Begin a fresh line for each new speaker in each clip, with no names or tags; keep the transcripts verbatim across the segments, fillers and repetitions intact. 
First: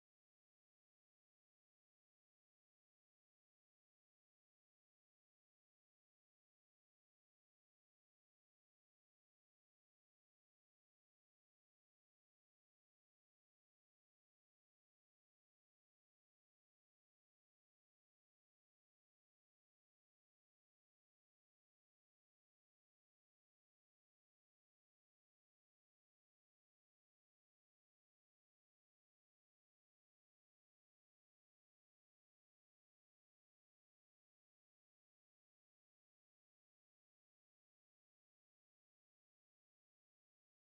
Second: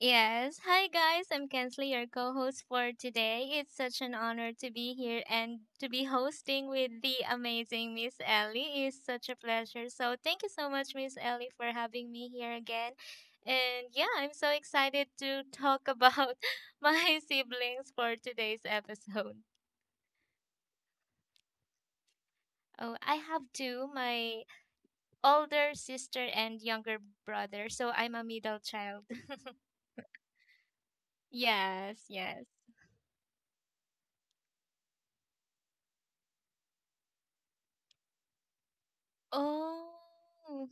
Yes. Hi, guys. I'm Kensley, your co host for today. It's such an honor to be here and to be hosting with the amazing Miss Ellie is such a pleasure. So, thank you so much, Miss Ellie, for having me here again. And yeah, I'm so excited to talk about my siblings for today's episode. Oh, I have two, my older sister and younger brother. So, I'm a middle child. Yes, yes. Oh,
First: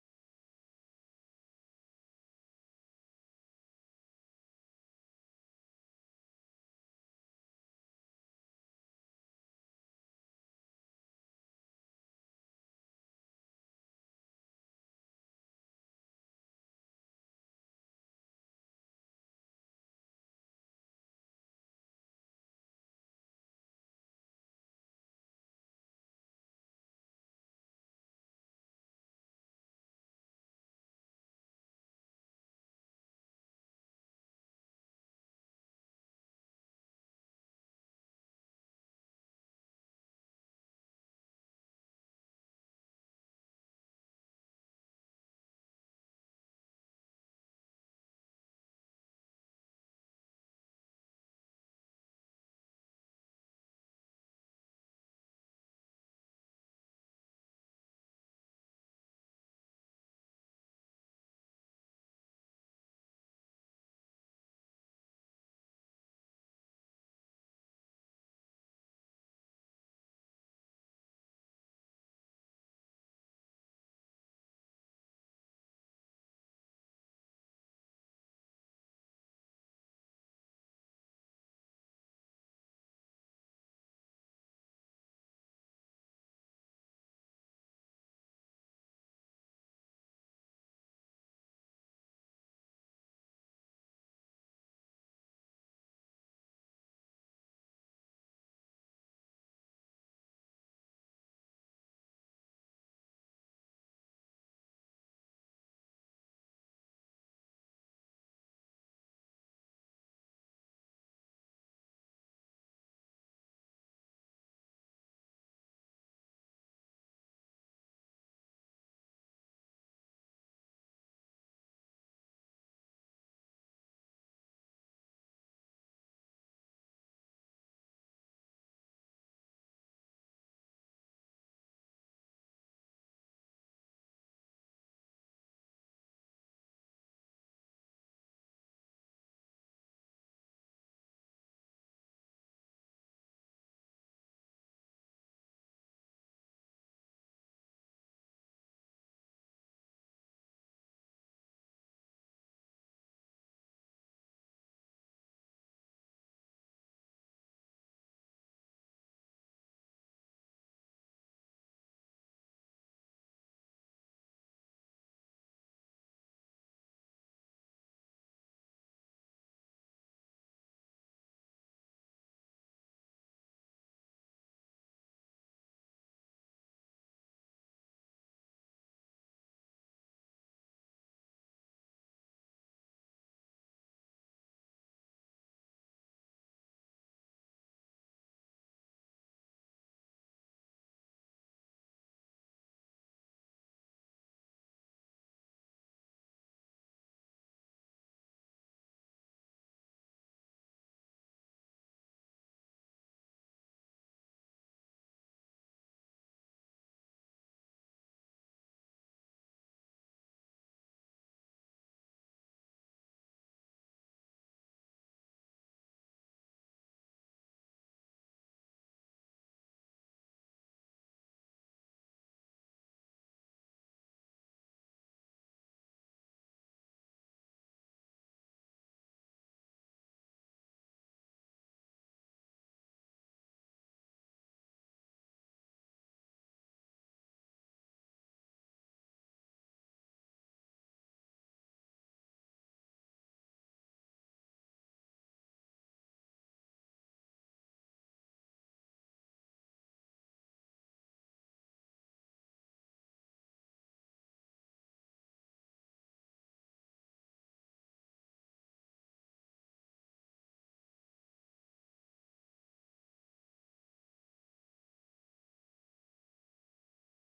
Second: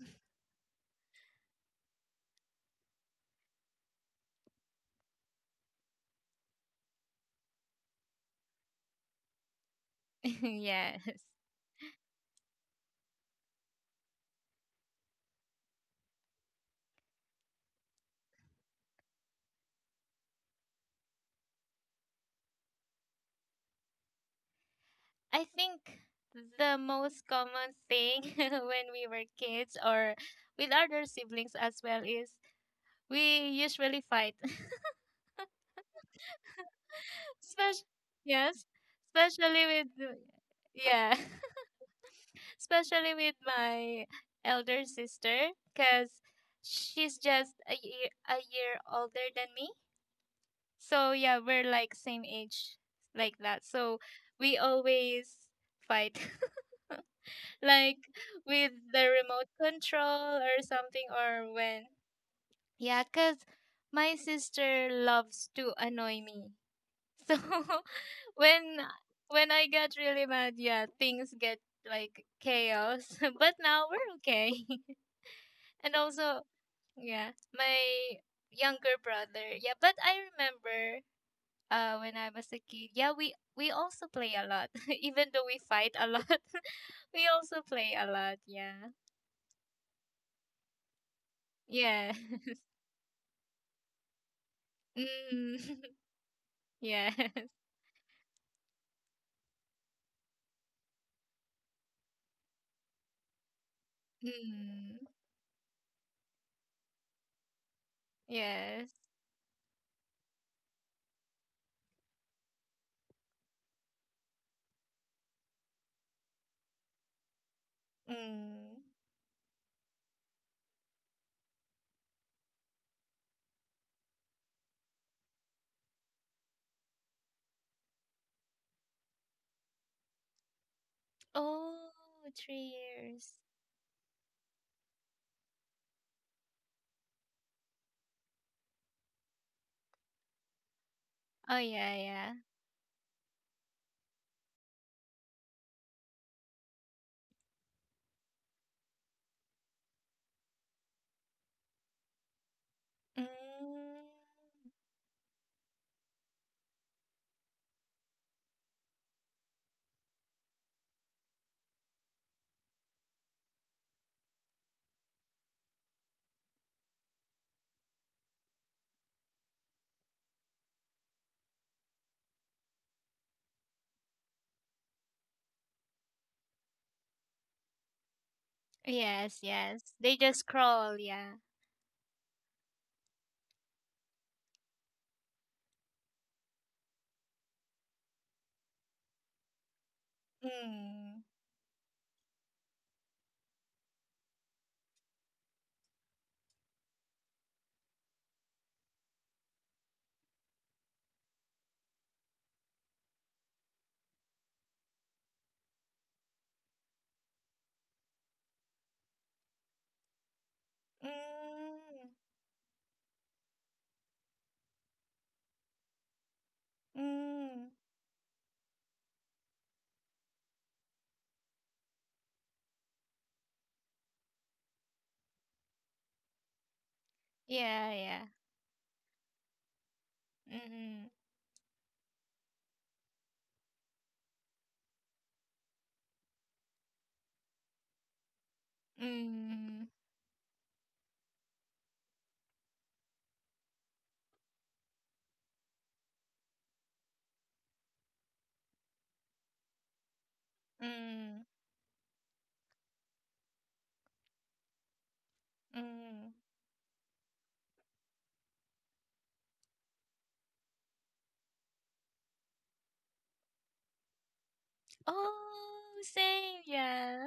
yes. I think the most common thing when we were kids or with other siblings as well is we usually fight. Especially, yes, especially with yeah, especially with my elder sister cuz she's just a year a year older than me. So yeah, we're like same age like that. So we always fight. Like with the remote control or something or when yeah cuz my sister loves to annoy me so when when i get really mad, yeah, things get like chaos. But now we're okay. And also yeah my younger brother, yeah, but i remember uh when i was a kid, yeah, we we also play a lot. Even though we fight a lot, we also play a lot, yeah, yeah. Mm. Yes. Mm. Yes. Mm. Oh, three years. Oh yeah, yeah. Mm. Yes, yes. They just crawl, yeah. Mm. Mm. Mm. Yeah, yeah. Mm. Mm. Mm. Mm. Oh, same, yeah.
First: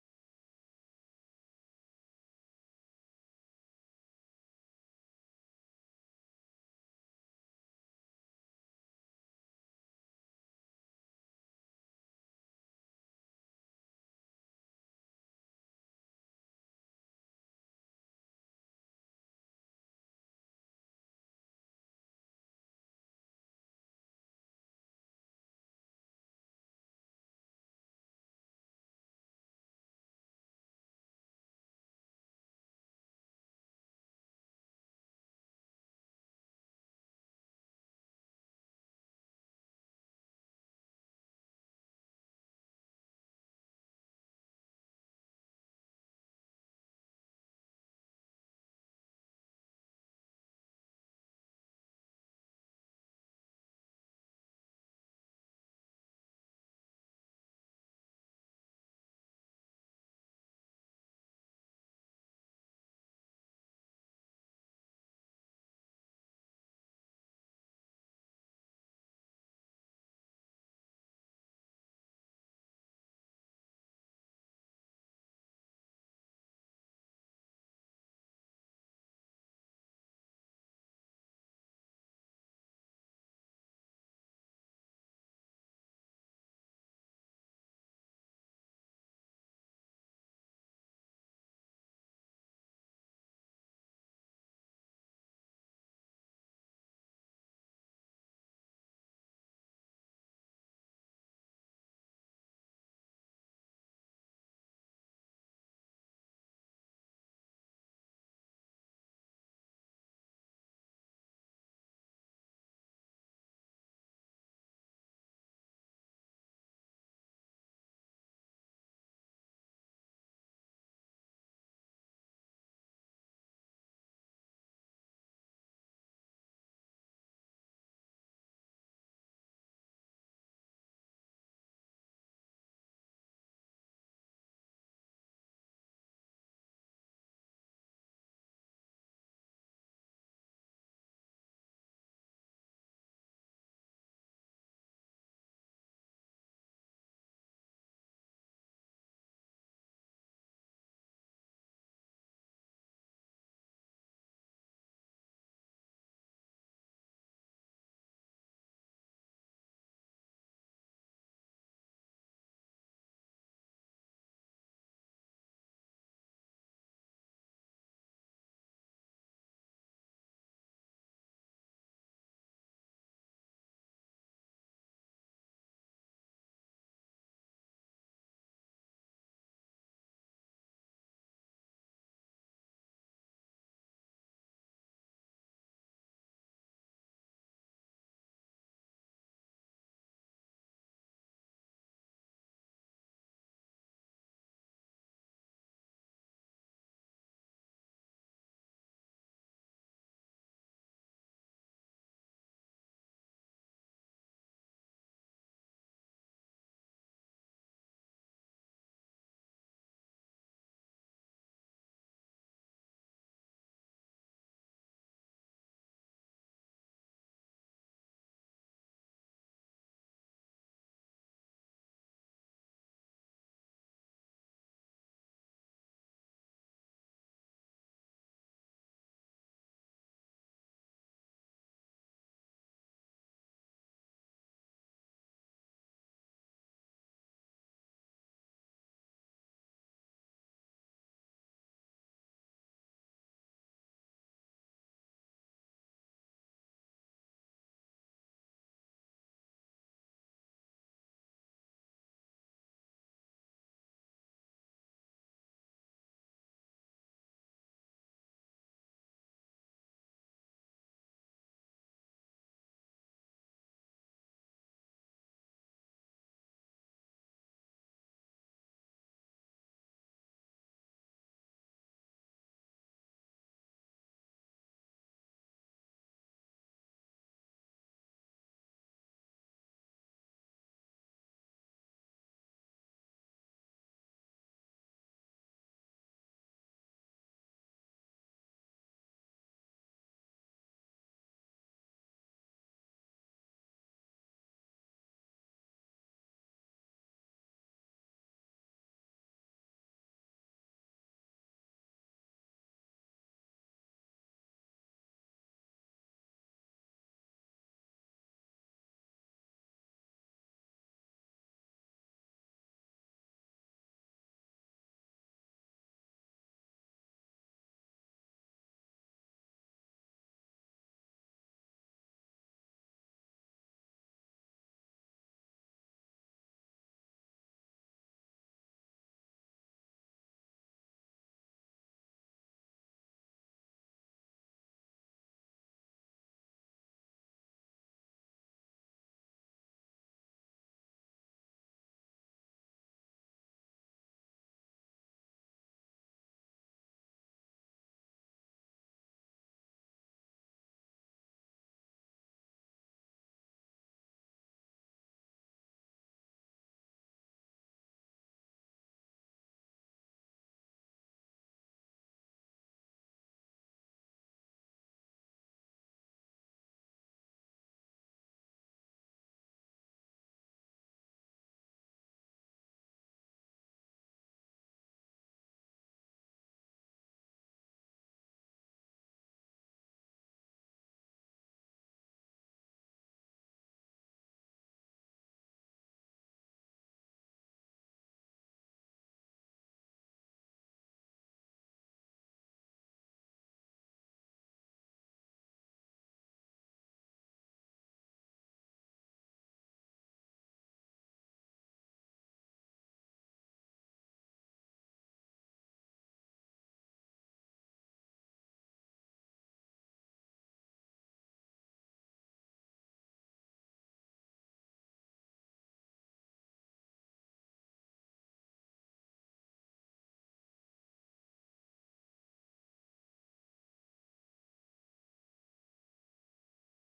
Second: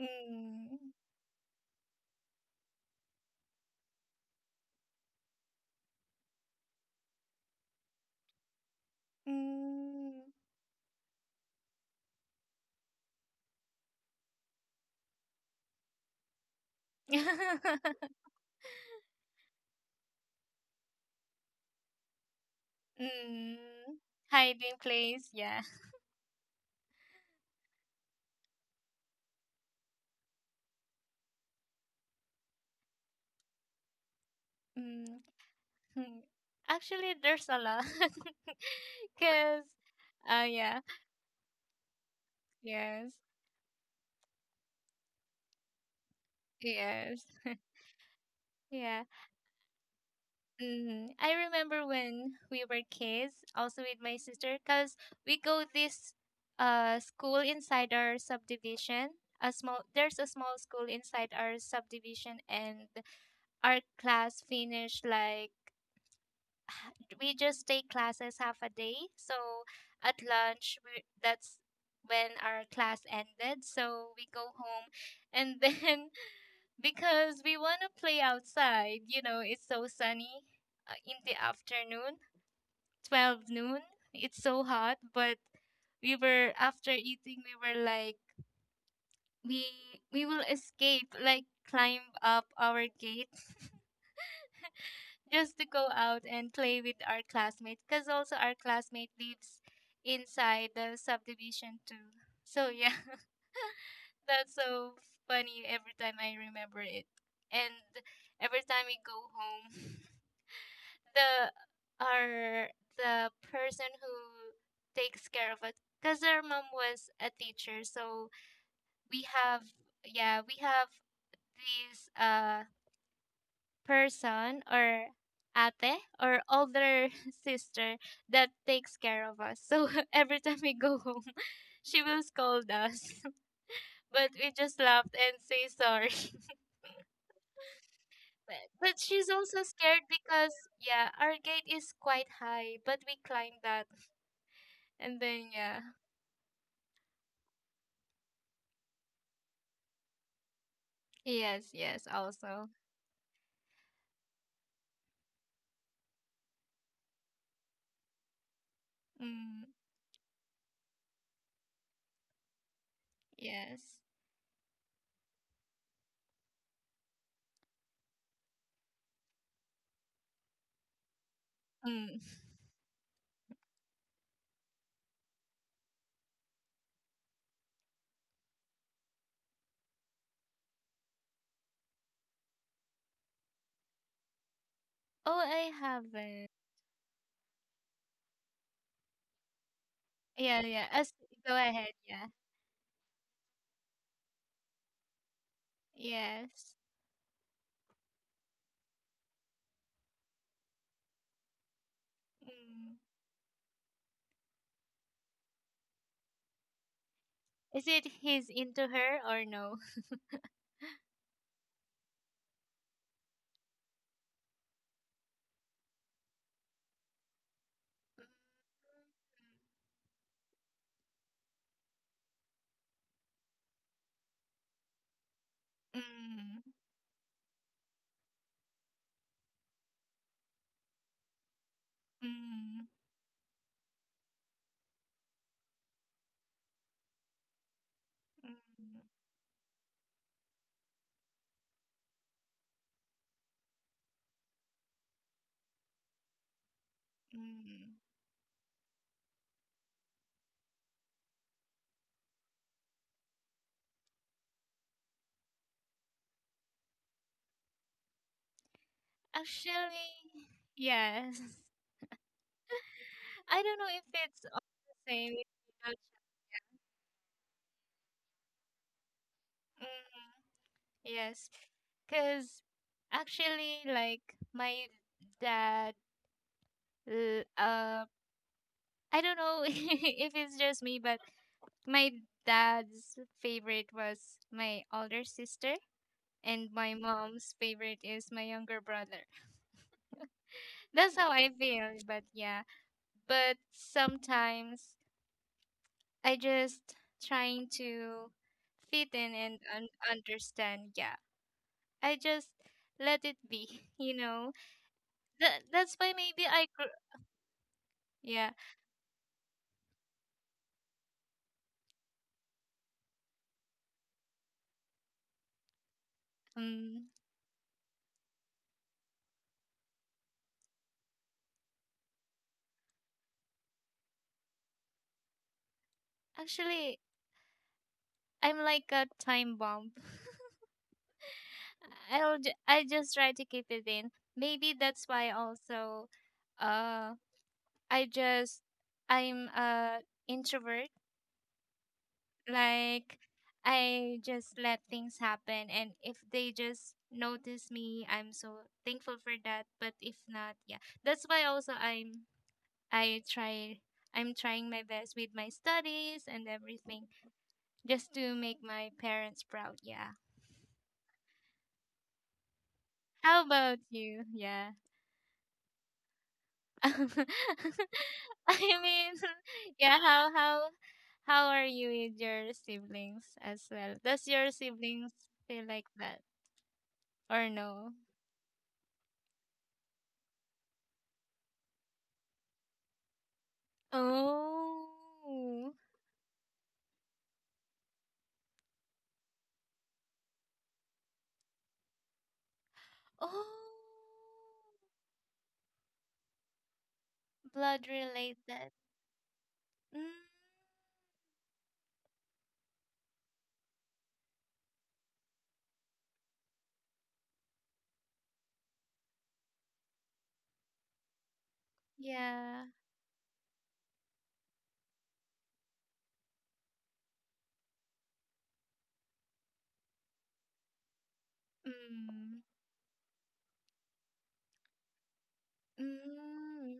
Mm. Mm. Mm, hiding place, yeah. Mm, hmm. Actually, there's a lot. Because, uh, yeah, yes, yes, yeah. Mm, I remember when we were kids, also with my sister, because we go this uh school inside our subdivision. A small, there's a small school inside our subdivision, and our class finished like we just take classes half a day. So at lunch, we, that's when our class ended. So we go home, and then because we want to play outside, you know, it's so sunny uh, in the afternoon, twelve noon. It's so hot, but we were after eating, we were like, we we will escape, like climb up our gate. Just to go out and play with our classmates because also our classmate lives inside the subdivision too. So yeah, that's so funny every time I remember it. And every time we go home, the our the person who takes care of us because her mom was a teacher, so we have yeah, we have these uh person or ate or older sister that takes care of us. So every time we go home, she will scold us. But we just laughed and say sorry. But, but she's also scared because, yeah, our gate is quite high, but we climbed that. And then, yeah. Yes, yes, also. Mm, yes. Mm. Oh, I haven't. Yeah, yeah. As, go ahead, yeah. Yes. Mm. Is it he's into her or no? Mm, mm, mm, mm. Actually, yes. I don't know if it's all the same. If you know Ch- Mm, yes, because actually, like my dad, l- uh, I don't know if it's just me, but my dad's favorite was my older sister. And my mom's favorite is my younger brother. That's how I feel, but yeah. But sometimes I just trying to fit in and un- understand. Yeah. I just let it be, you know. That that's why maybe I grew yeah. Um Actually I'm like a time bomb. I'll ju- I just try to keep it in. Maybe that's why also uh I just I'm a introvert. Like I just let things happen and if they just notice me, I'm so thankful for that. But if not, yeah. That's why also I'm I try I'm trying my best with my studies and everything just to make my parents proud. Yeah. How about you? Yeah. I mean, yeah, how how how are you with your siblings as well? Does your siblings feel like that or no? Oh. Oh. Blood related. Mm, yeah. Mm. Mm.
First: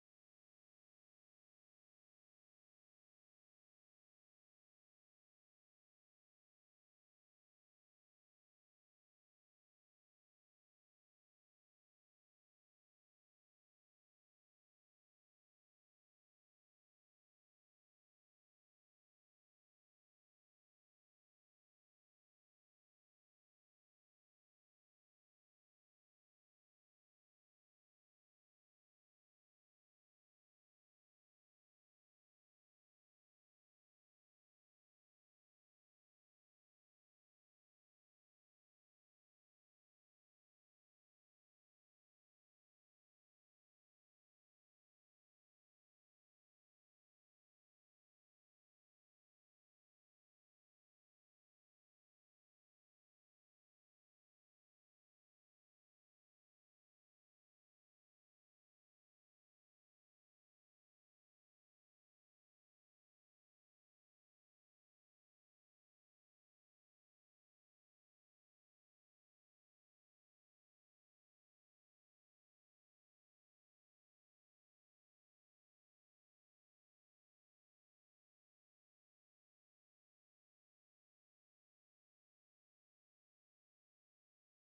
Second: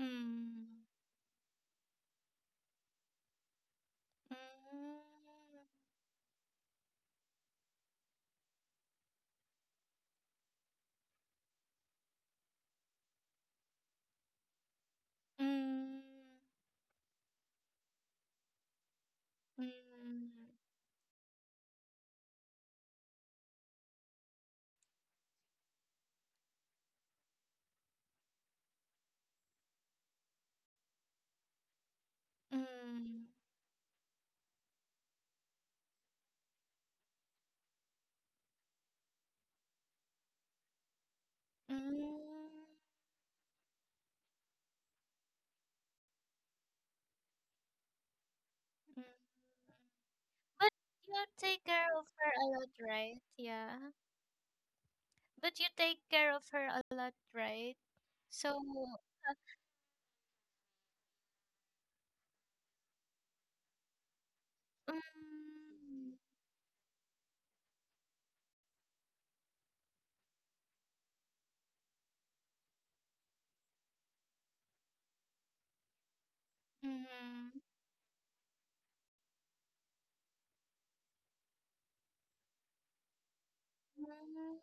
Mm. Mm. Mm. Mm. Mm. Mm. But you take care of her a lot, right? Yeah. But you take care of her a lot, right? So, mm, mm, mm, Mm,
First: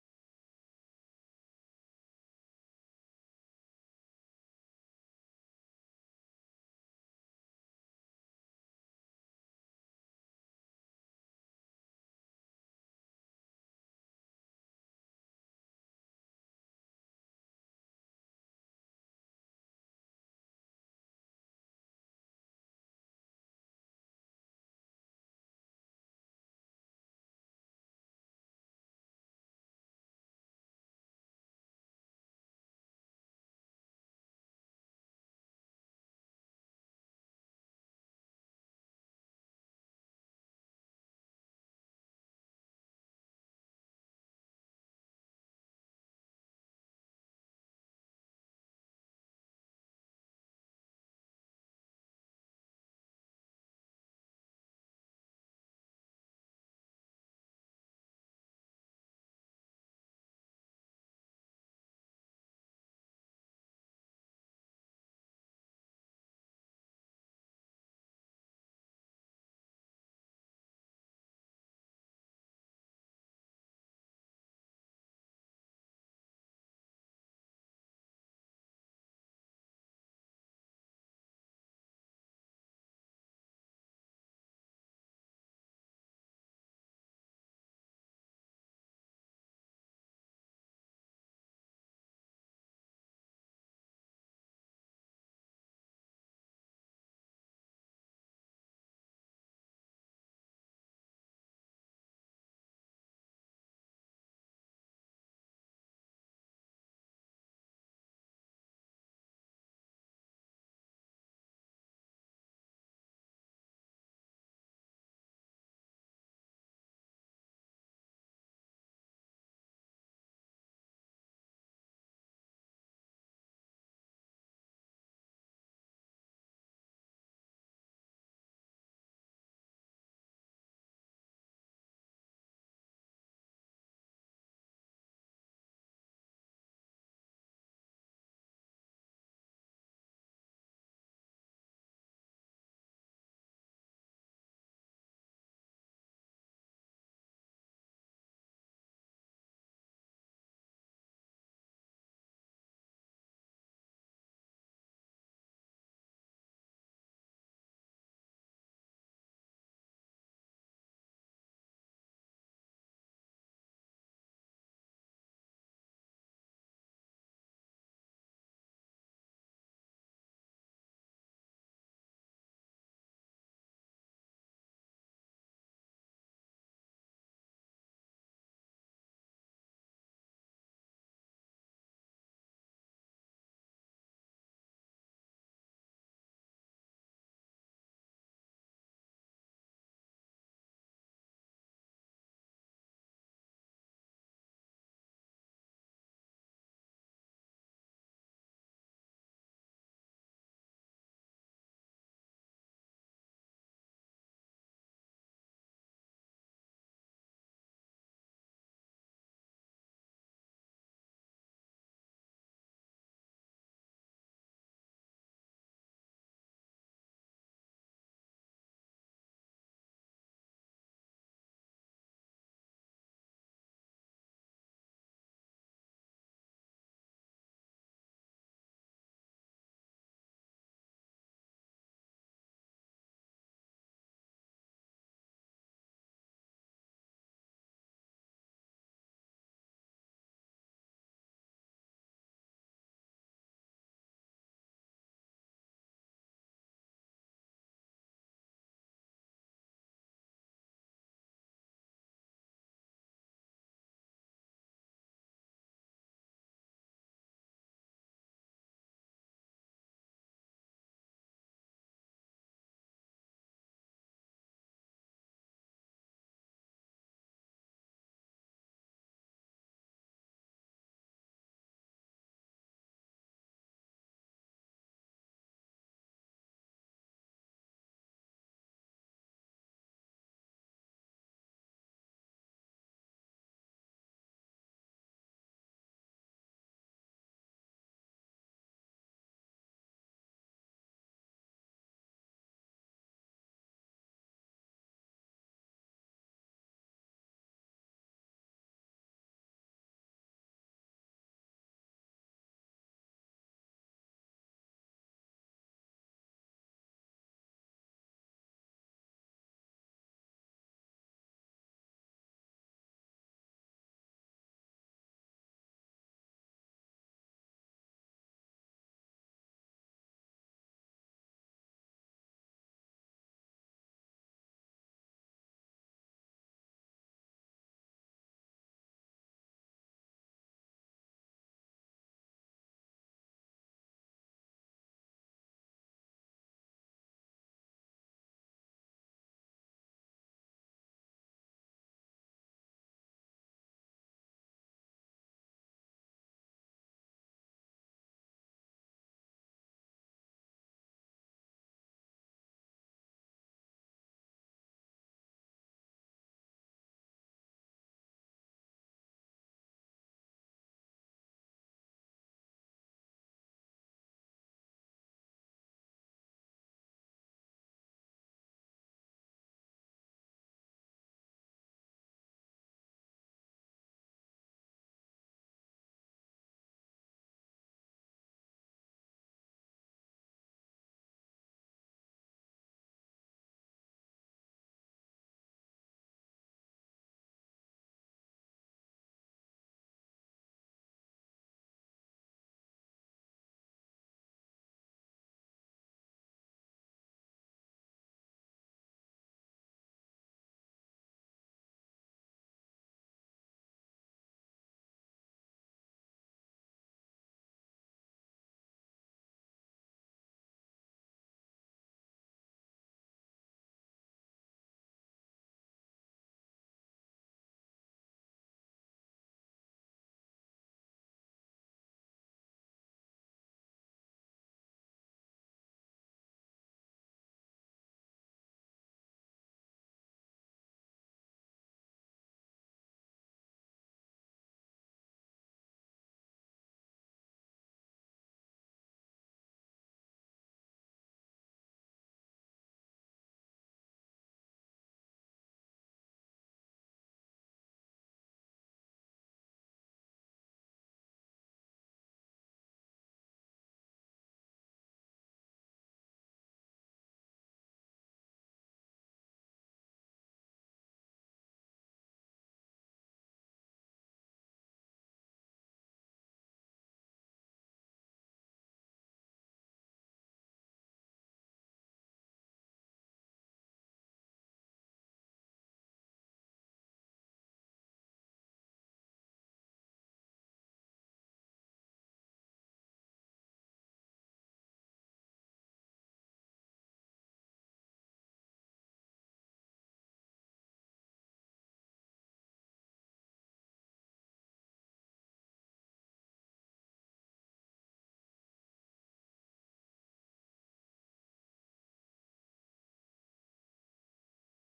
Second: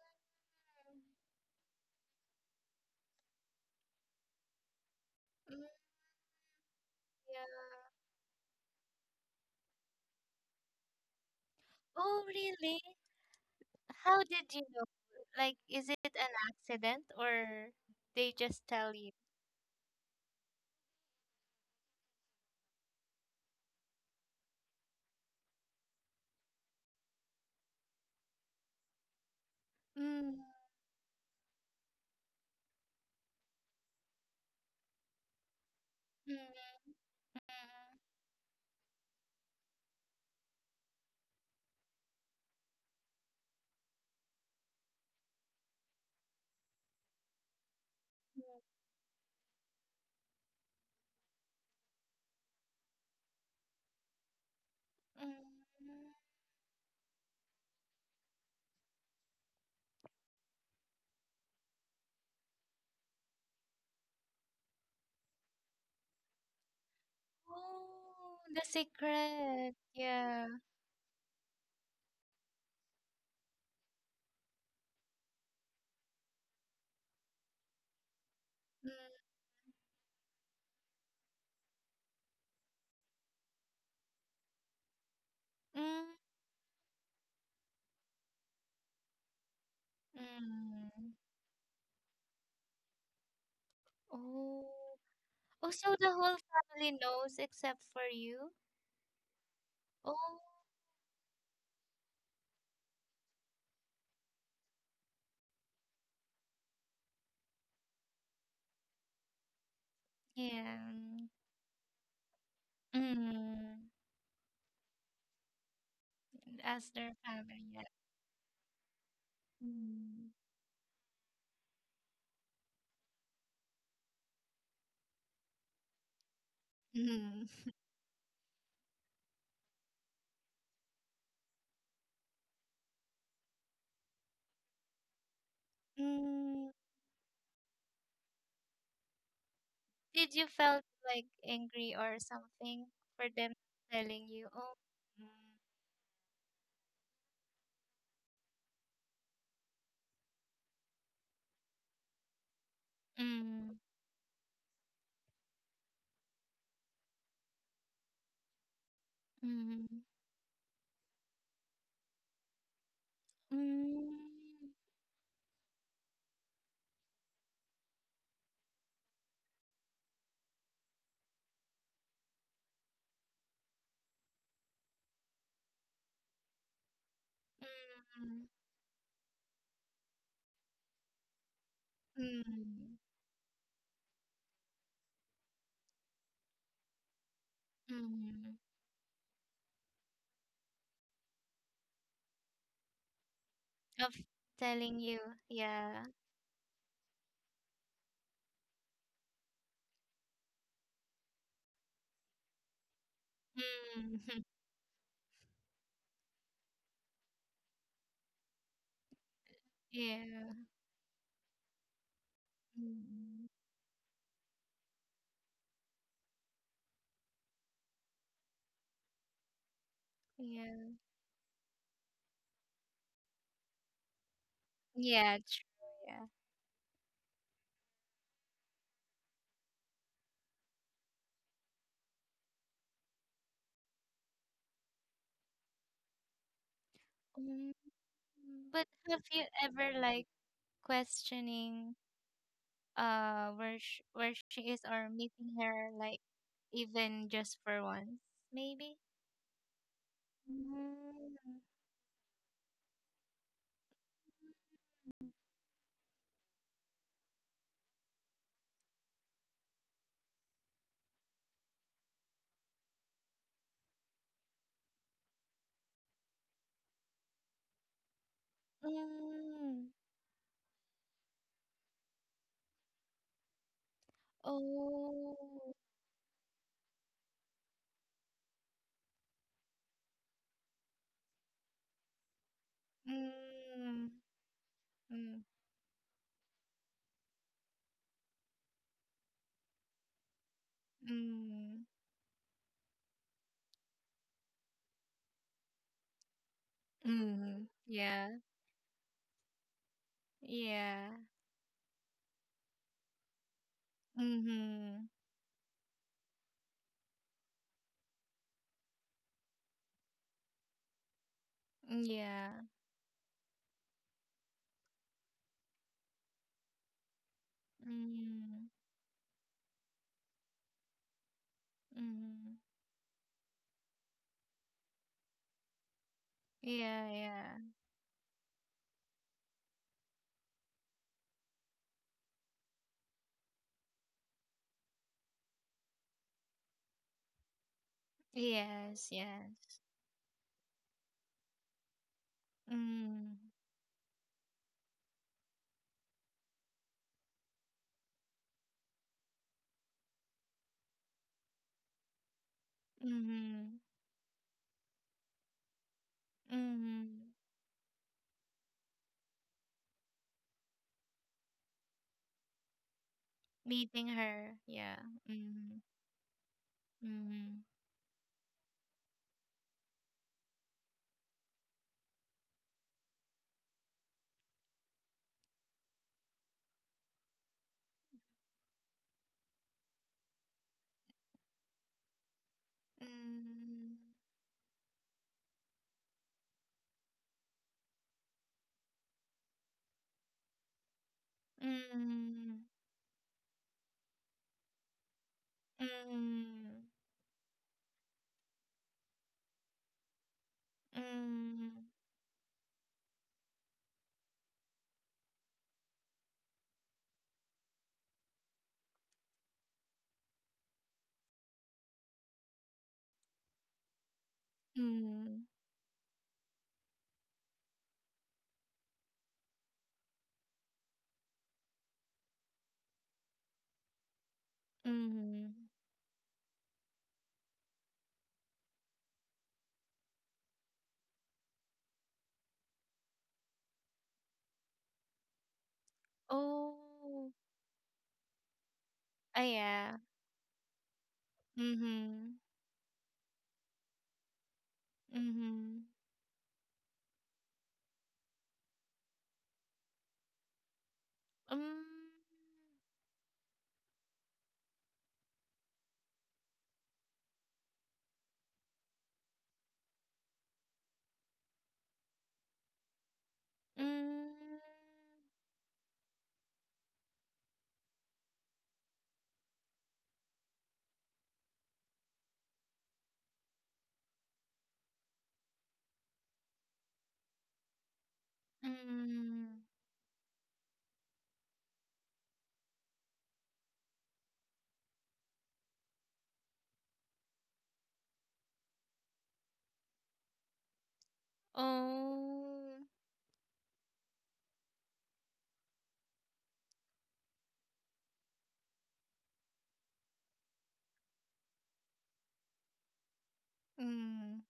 yeah. Oh, really? How did you know? Like, is it an accident or they just tell you? Mm, mm, mm, mm. Oh, the secret. Yeah. Mm, mm, mm. Oh. Oh, so the whole family knows except for you? Oh, yeah. Mm. As their family, yeah. Mm. Mm. Mm. Did you felt like angry or something for them telling you? Oh, mm, mm, mm, mm, mm, mm, mm, of telling you, yeah, mm, yeah, mm, yeah, yeah, true, yeah. Mm, but have you ever like questioning uh where sh- where she is or meeting her like even just for once, maybe? Ừm. Ừm. Ồ! Ừm, ừm, ừm, ừm, yeah, yeah, mhm, yeah, ừm, mhm, yeah, yeah, yes, yes, ừm, mhm, mhm, meeting her, yeah, mhm, mhm, ừm, ừm, ừm, ừm, ừm. Mhm. Oh, ah, yeah. Mhm. Mhm. Mm. Mm. Mm. Oh. Mm.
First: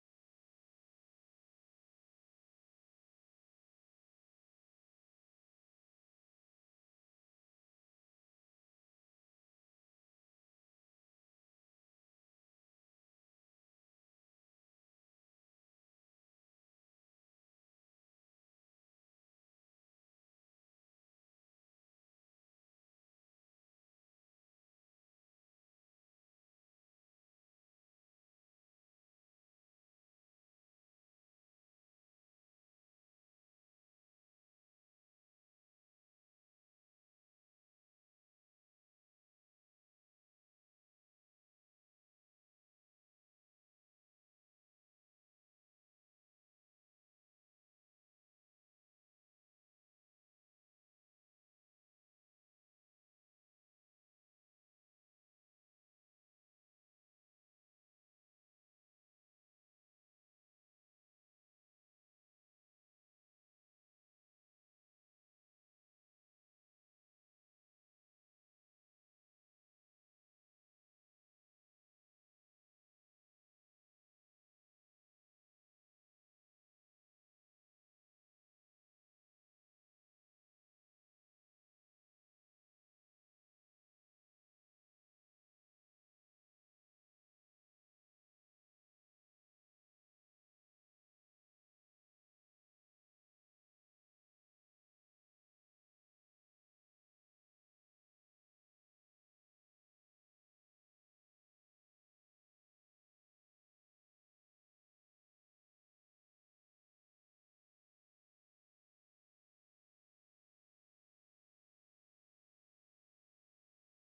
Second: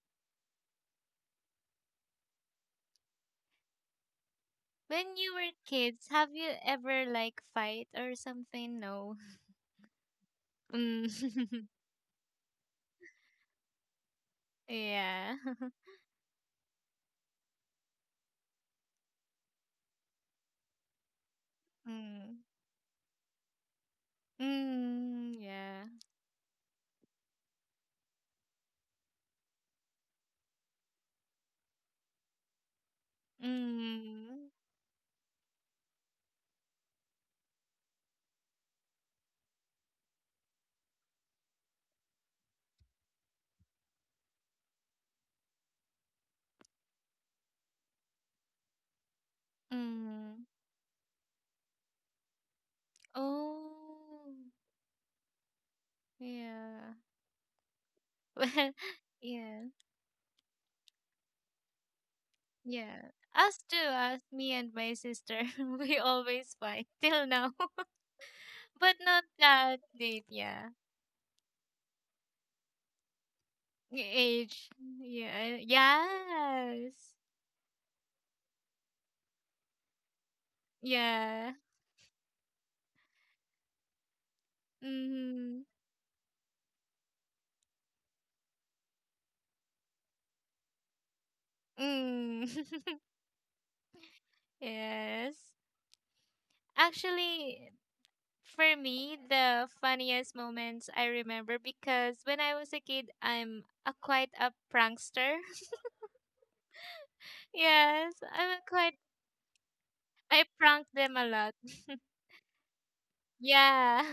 When you were kids, have you ever like fight or something? No. Mm. Yeah. Mm. Mm. Yeah. Mm. Mm. Oh. Yeah. Well, yeah. Yeah. Us too, us, me and my sister, we always fight till now. But not that late, yeah. Age. Yeah. Yes. Yeah. Mm-hmm. Mm. Yes. Actually, for me, the funniest moments I remember because when I was a kid, I'm a quite a prankster. Yes, I'm a quite. I pranked them a lot. Yeah.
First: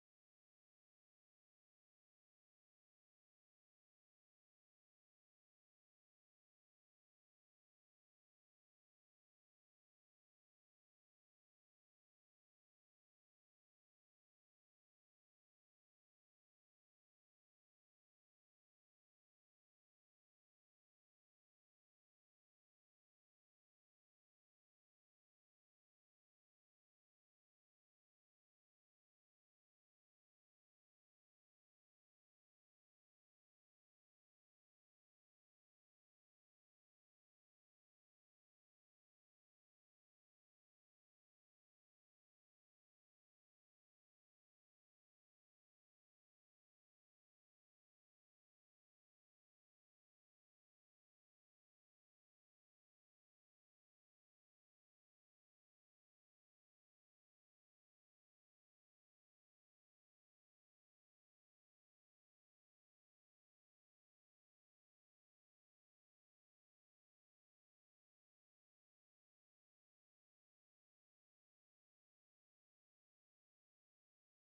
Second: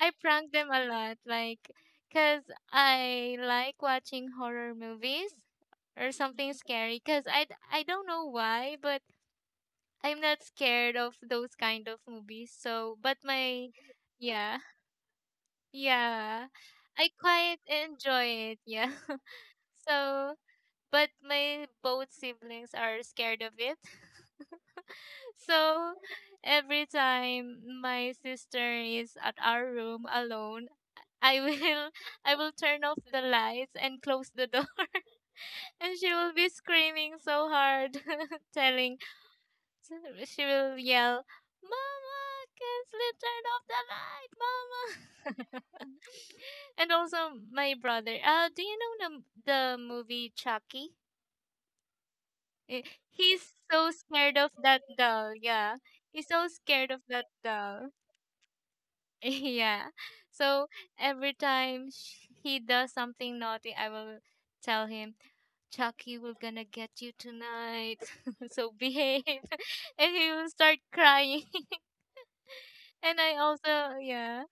I prank them a lot, like, cause I like watching horror movies or something scary. Cause I d- I don't know why, but I'm not scared of those kind of movies. So, but my, yeah, yeah, I quite enjoy it. Yeah. So, but my both siblings are scared of it. So every time my sister is at our room alone, I will I will turn off the lights and close the door. And she will be screaming so hard, telling she will yell, Mama can't sleep turn off the light, Mama. And also my brother uh do you know the, the movie Chucky? Eh, he's so scared of that doll, yeah, he's so scared of that doll. Yeah. So every time sh- he does something naughty, I will tell him, Chucky, we're gonna get you tonight. So behave. And he will start crying. And I also, yeah.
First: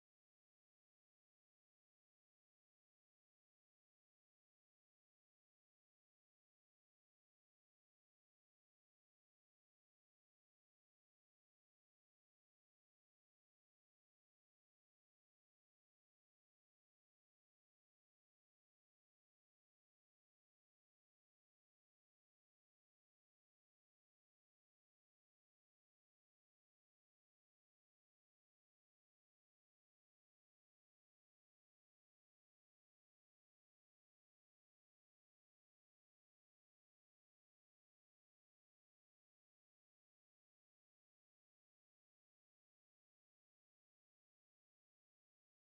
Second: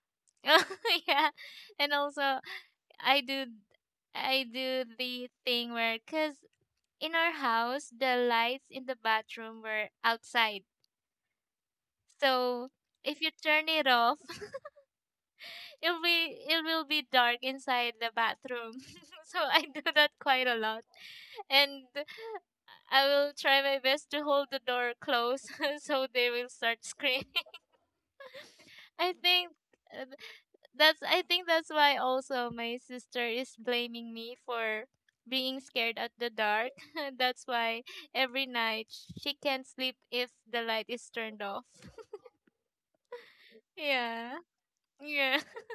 Yeah. And also, I do I do the thing where cuz in our house the lights in the bathroom were outside. So if you turn it off it'll be it will be dark inside the bathroom. So I do that quite a lot. And I will try my best to hold the door closed so they will start screaming. I think uh, that's I think that's why also my sister is blaming me for being scared at the dark. That's why every night she can't sleep if the light is turned off. Yeah. Yeah.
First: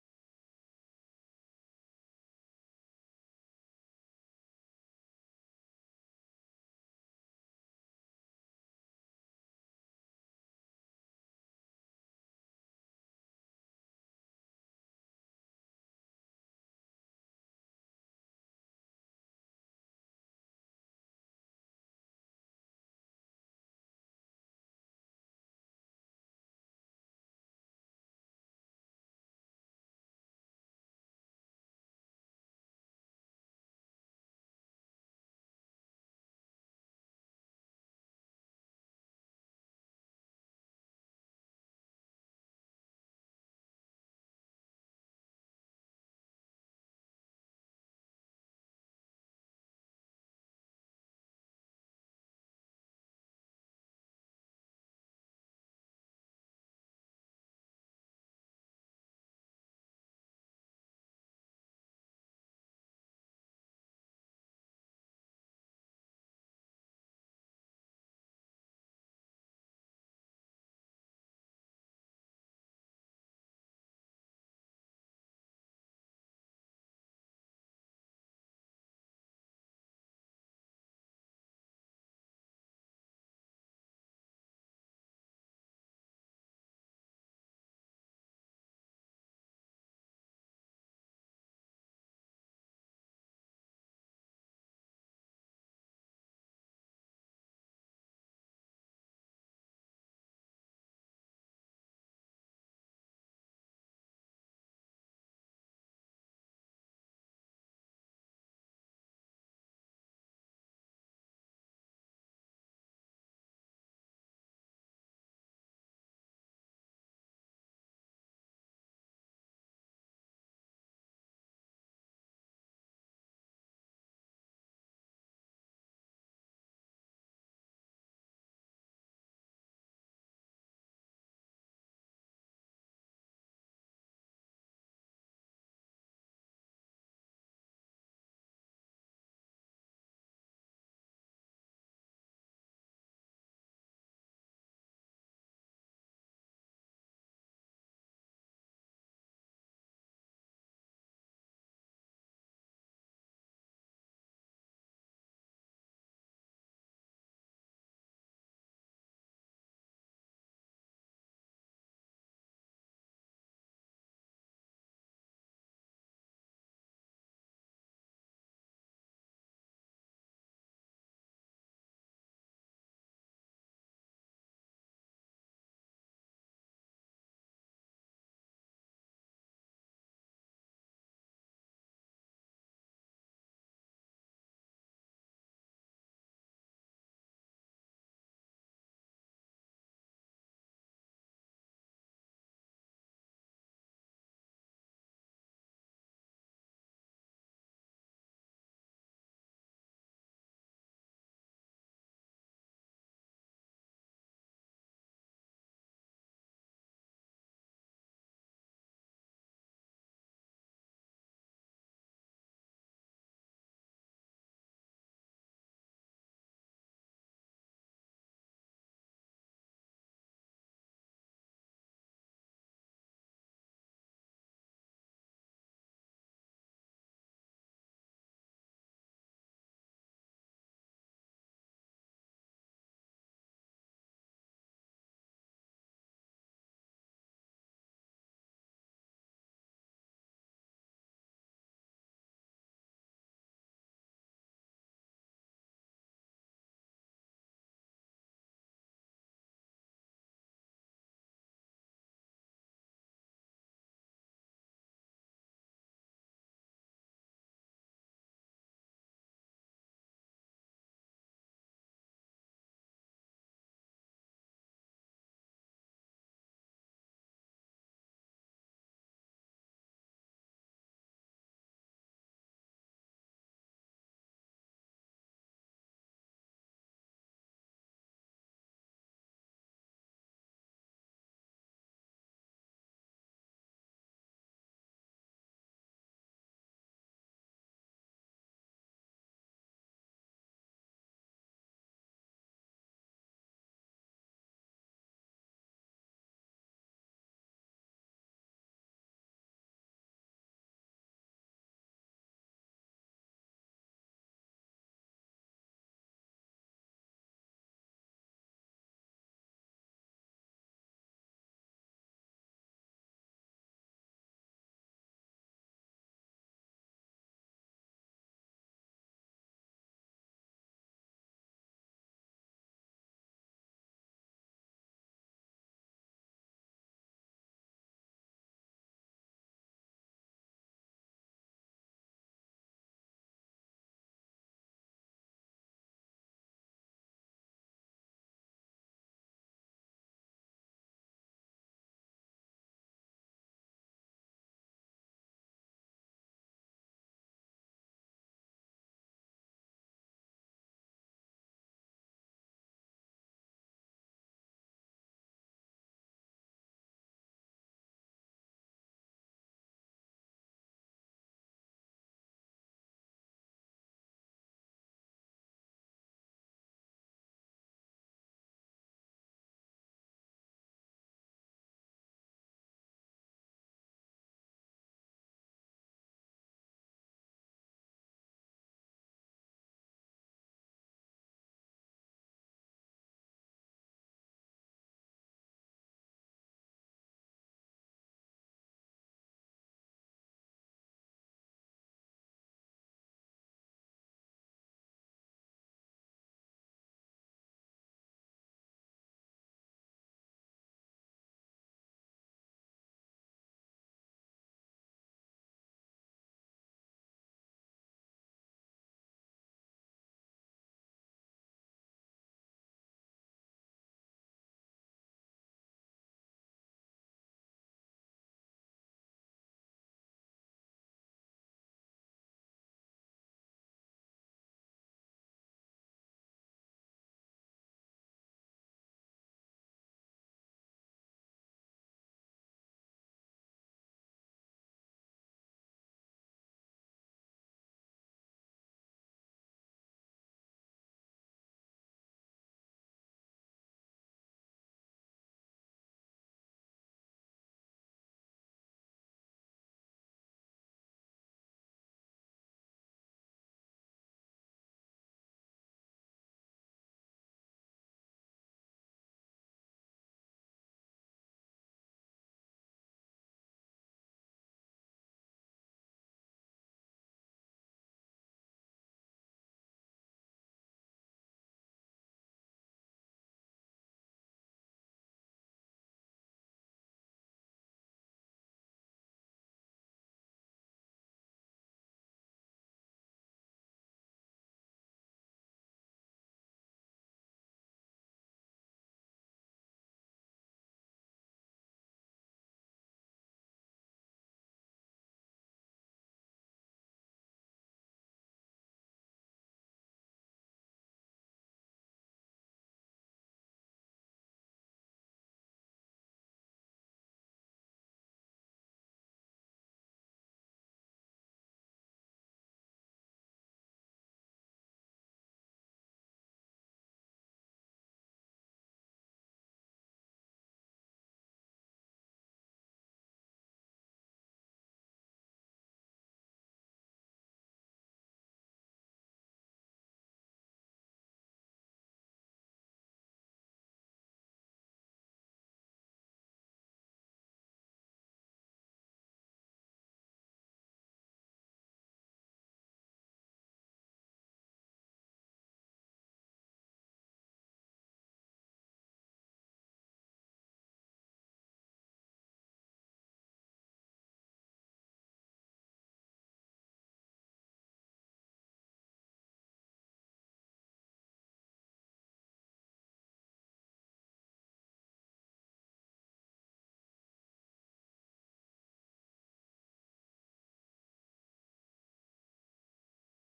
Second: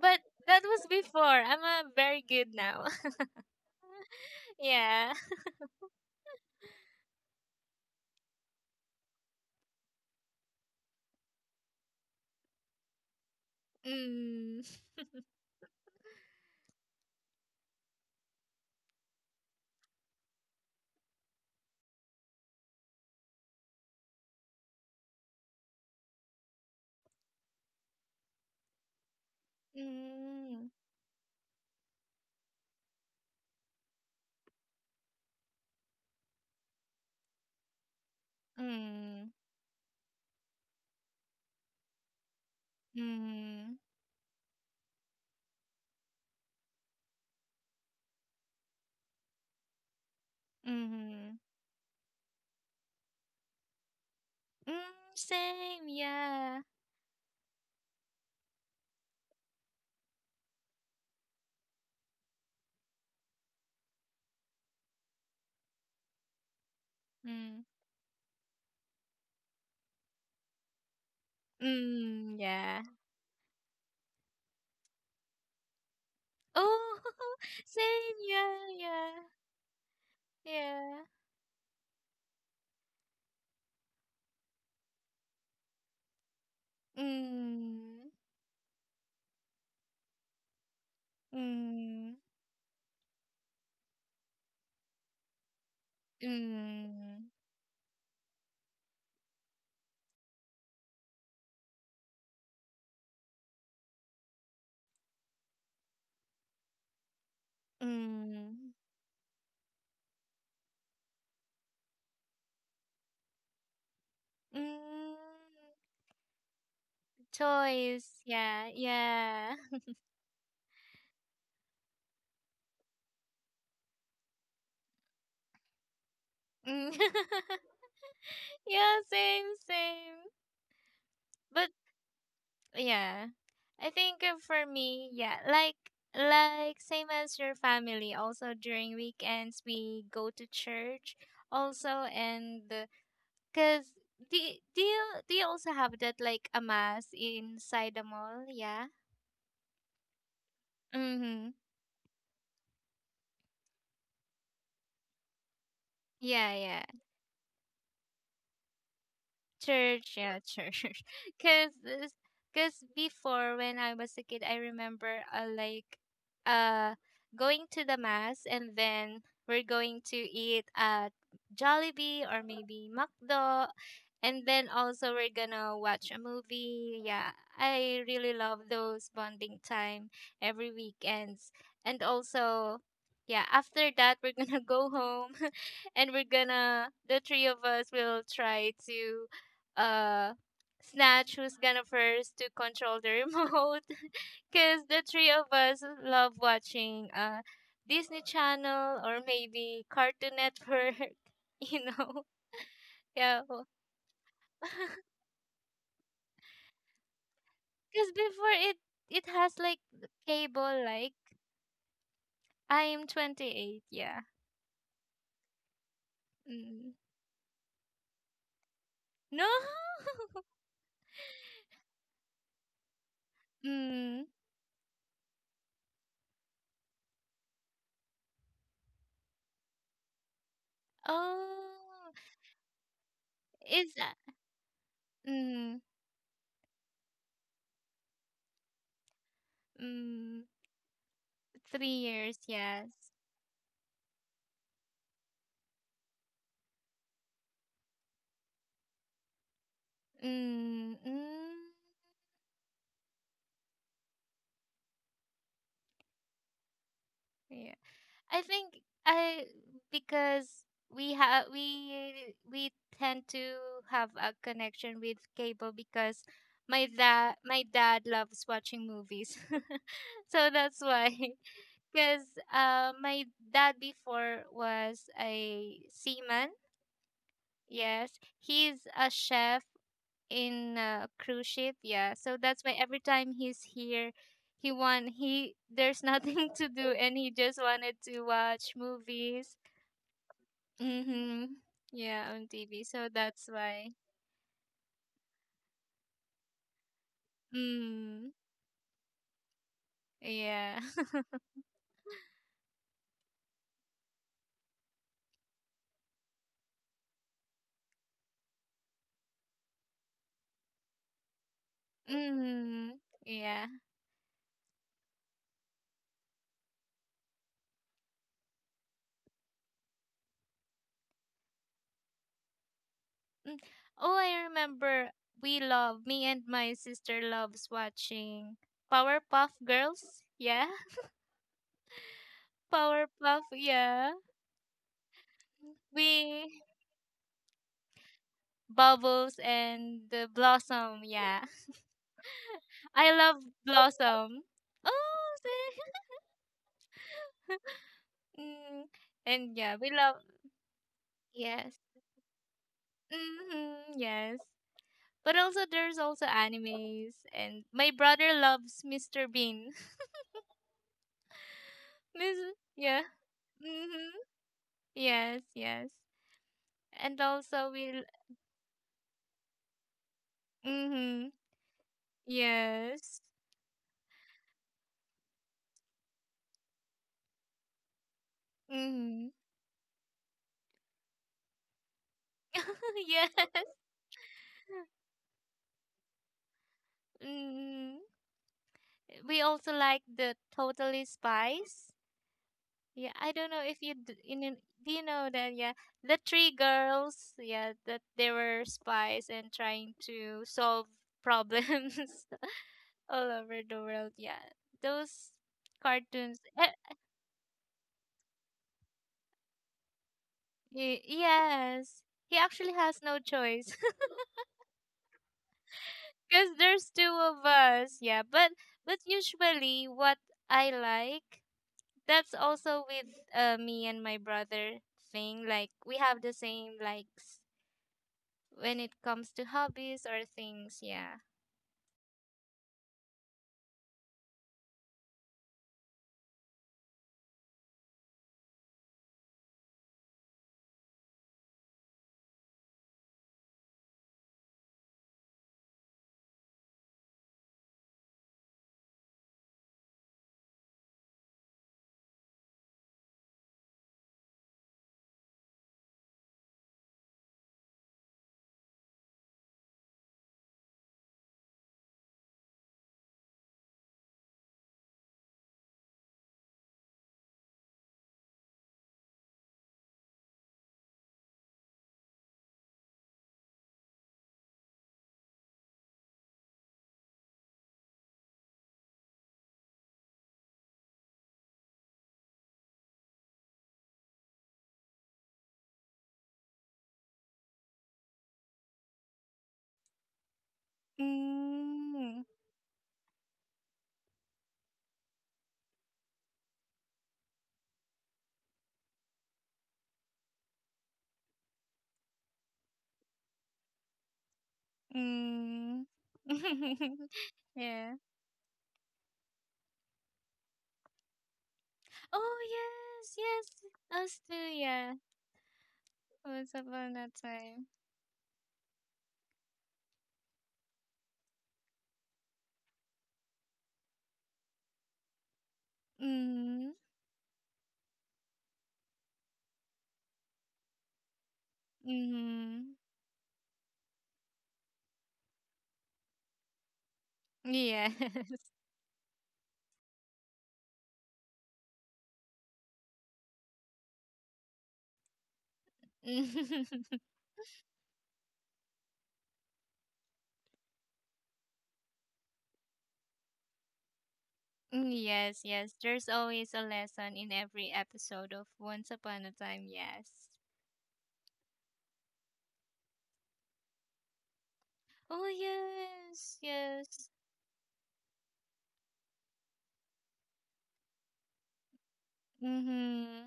But that was before. I'm a very good now. Yeah. Hmm. Mm. Mm. Mhm. Mhm. Mm, same, yeah. Mm. Mm, yeah. Oh, same, yeah, yeah, yeah. Mm. Mm. Mm. Mm. Mm. Toys, yeah, yeah. Mm. Yeah, same, same. But yeah i think uh, for me yeah like like same as your family also during weekends we go to church also and because do, y- do you do you also have that like a mass inside the mall yeah mm-hmm yeah yeah. Church, yeah, church. Cause, this- cause before when I was a kid, I remember uh, like, uh, going to the mass and then we're going to eat at Jollibee or maybe McDo, and then also we're gonna watch a movie. Yeah, I really love those bonding time every weekends, and also. Yeah, after that we're gonna go home and we're gonna the three of us will try to uh snatch who's gonna first to control the remote. Because the three of us love watching uh Disney Channel or maybe Cartoon Network, you know. Yeah. Because before it it has like cable like I am twenty-eight, yeah. Mm. No. Mm. Oh. Is that mm, mm, three years, yes. Mm, mm, yeah. I think I because we have we we tend to have a connection with cable because my dad my dad loves watching movies. So that's why because uh my dad before was a seaman. Yes, he's a chef in a cruise ship. Yeah, so that's why every time he's here, he want he there's nothing to do and he just wanted to watch movies. Mhm. Yeah, on T V. So that's why. Mm. Yeah. Mm. Yeah. Mm. Oh, I remember. We love me and my sister loves watching Powerpuff Girls. Yeah, Powerpuff. Yeah, we Bubbles and the Blossom. Yeah. I love Blossom. Oh, Mm, and yeah, we love yes, mm-hmm, yes. But also, there's also animes, and my brother loves mister Bean. Miss, yeah, mm-hmm, yes, yes. And also, we, l- mm-hmm, yes, mm-hmm, yeah. Mm, we also like the Totally Spies. Yeah, I don't know if you d- in an- do you know that, yeah, the three girls, yeah, that they were spies and trying to solve problems all over the world. Yeah. Those cartoons. eh, y- yes. He actually has no choice cuz there's two of us. Yeah, but but usually what I like, that's also with uh, me and my brother, thing like we have the same likes when it comes to hobbies or things. Yeah. Mm. Mm. yeah. Oh yes, yes. Us too, yeah. Once upon a time. Mm. Mm. Yeah. Mm, yes, yes. There's always a lesson in every episode of Once Upon a Time, yes. Oh yes, yes. hmm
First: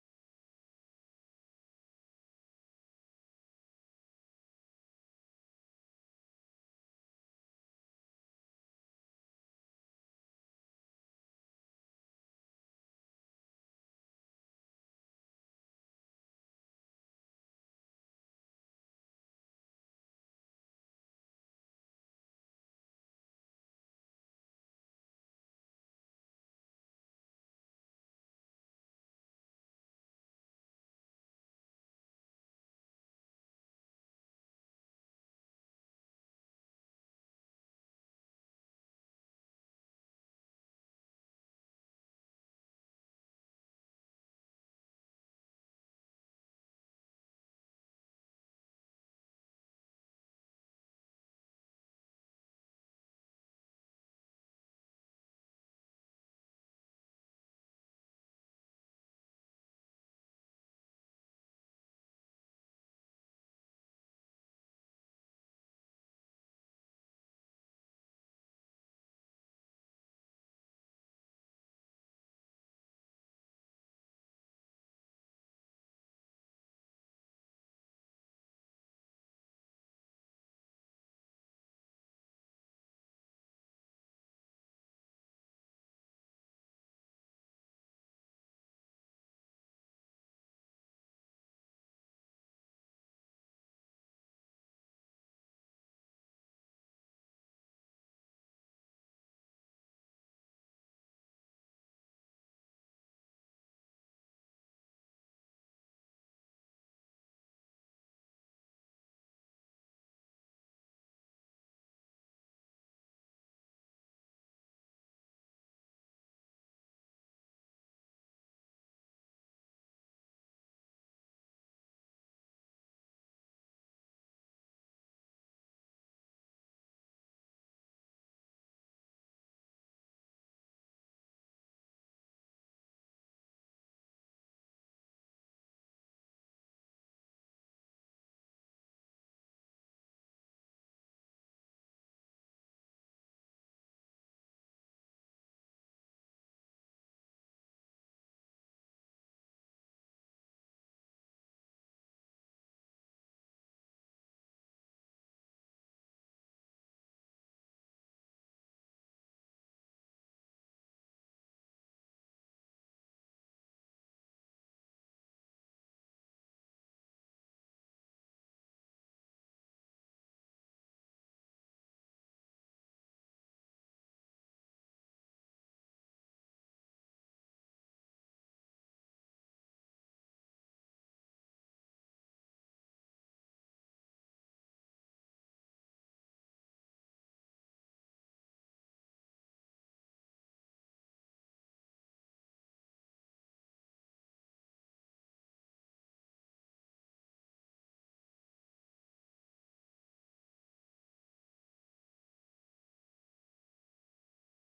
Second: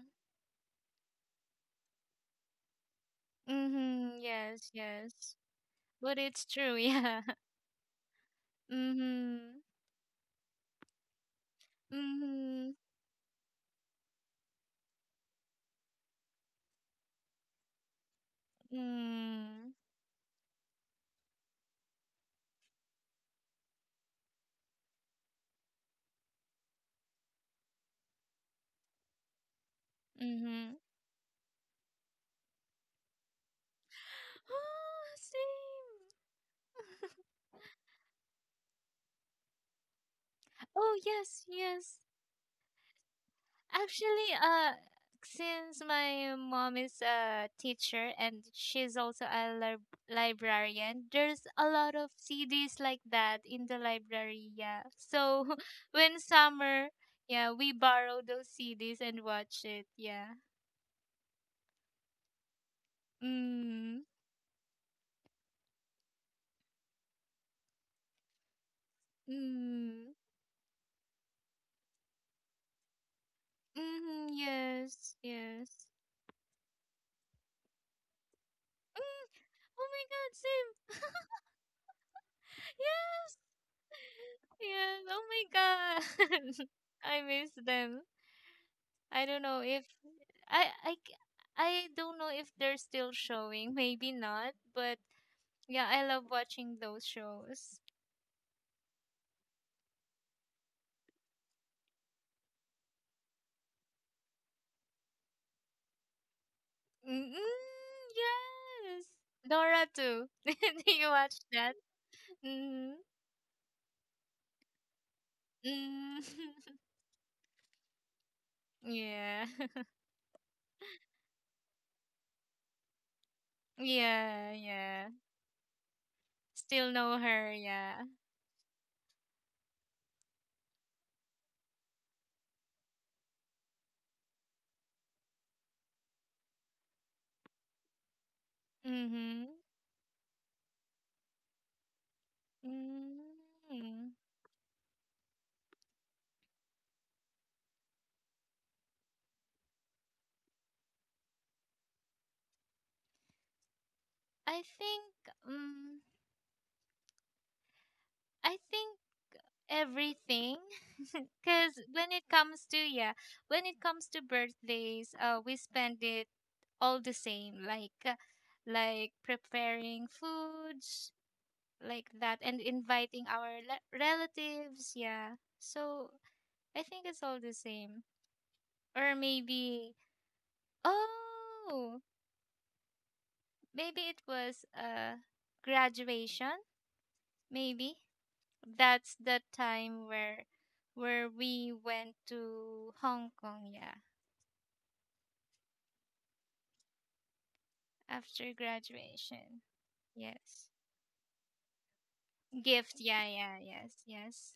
hmm, yes, yes. But it's true, yeah. Mm Mhm. Mm Mhm. Mm. Mhm. Ah, same. Oh, yes, yes. Actually, uh, since my mom is a teacher and she's also a lib- librarian, there's a lot of C Ds like that in the library, yeah. So when summer, yeah, we borrow those C Ds and watch it, yeah. Mm. Mm. Mm, yes, yes. Mm, oh my god, same. Yes. Yes. Oh my god. I miss them. I don't know if I I c- I don't know if they're still showing. Maybe not, but yeah, I love watching those shows. Mm, yes. Dora too. Do you watch that? Mm, mm. Yeah. Yeah, yeah. Still know her, yeah. Mm-hmm. Mm, I think um I think everything, because when it comes to, yeah, when it comes to birthdays, uh we spend it all the same, like uh, like preparing foods like that and inviting our le- relatives, yeah, so I think it's all the same, or maybe, oh, maybe it was uh graduation, maybe. That's the time where where we went to Hong Kong, yeah, after graduation. Yes. Gift, yeah, yeah, yes, yes.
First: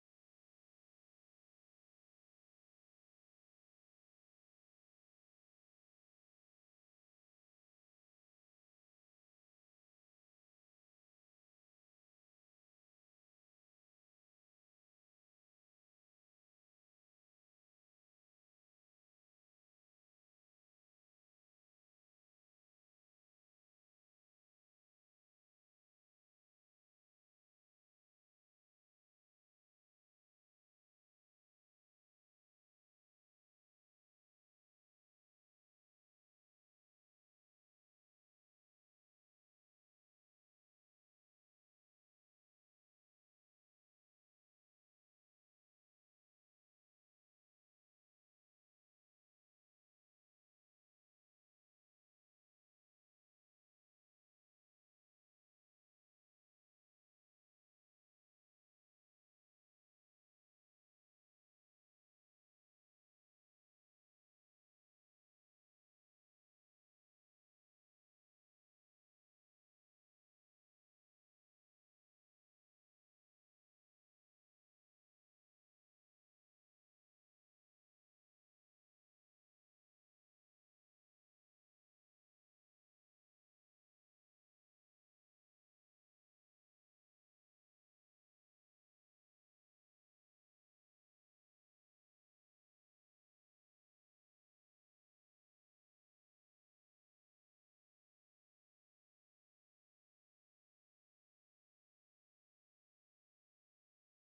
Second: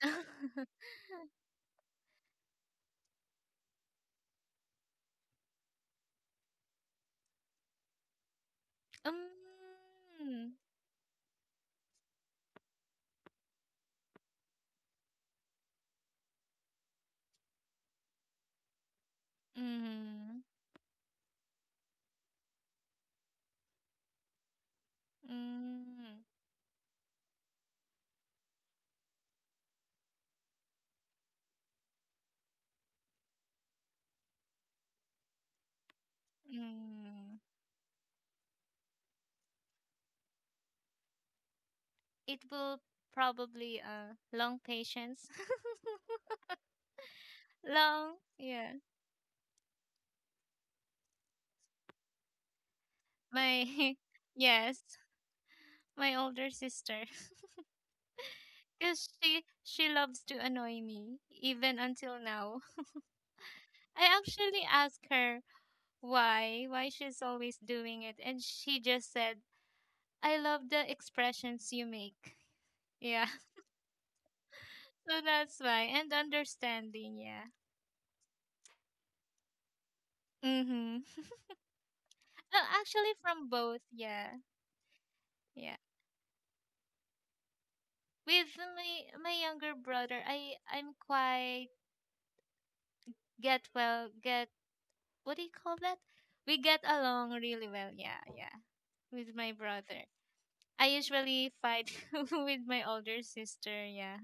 Um, mm, mm, mm. It will probably uh long patience. long, yeah. My yes, my older sister. Because she she loves to annoy me even until now. I actually asked her why, why she's always doing it, and she just said, "I love the expressions you make." Yeah, so that's why, and understanding. Yeah. Mm-hmm. Uh, actually, from both. Yeah, yeah. With my my younger brother, I I'm quite get well get what do you call that? We get along really well. Yeah, yeah. With my brother, I usually fight with my older sister. Yeah.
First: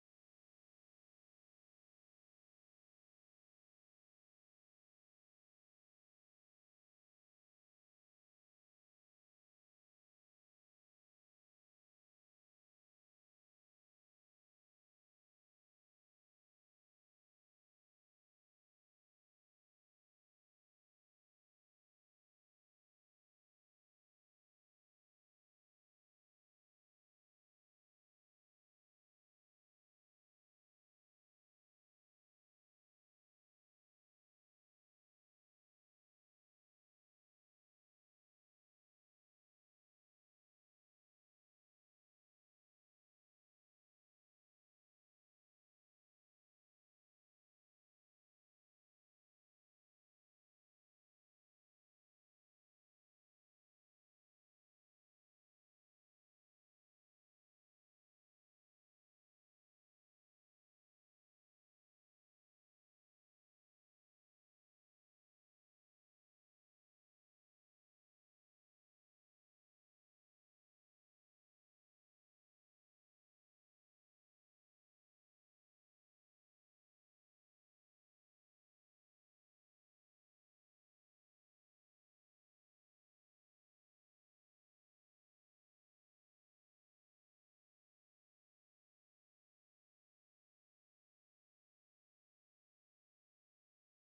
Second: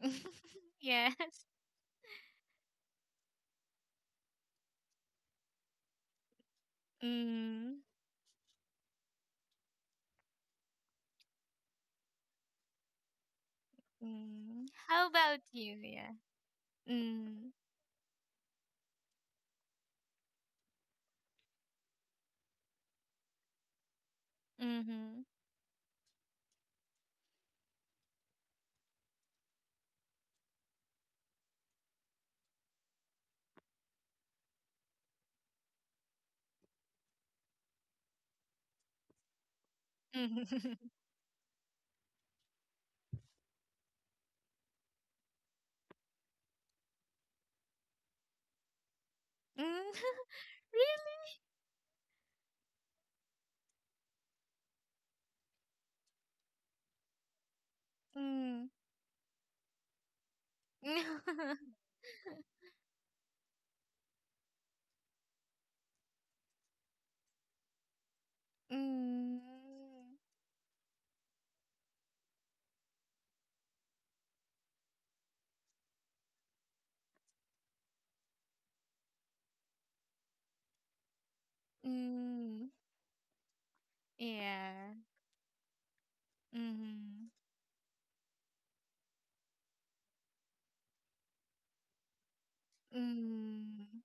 yes. Mm, mm. How about you? Yeah. Mm, mm-hmm. Mm. Mm. Really? Mm. Mm. Mm. Yeah. Mm. Mm.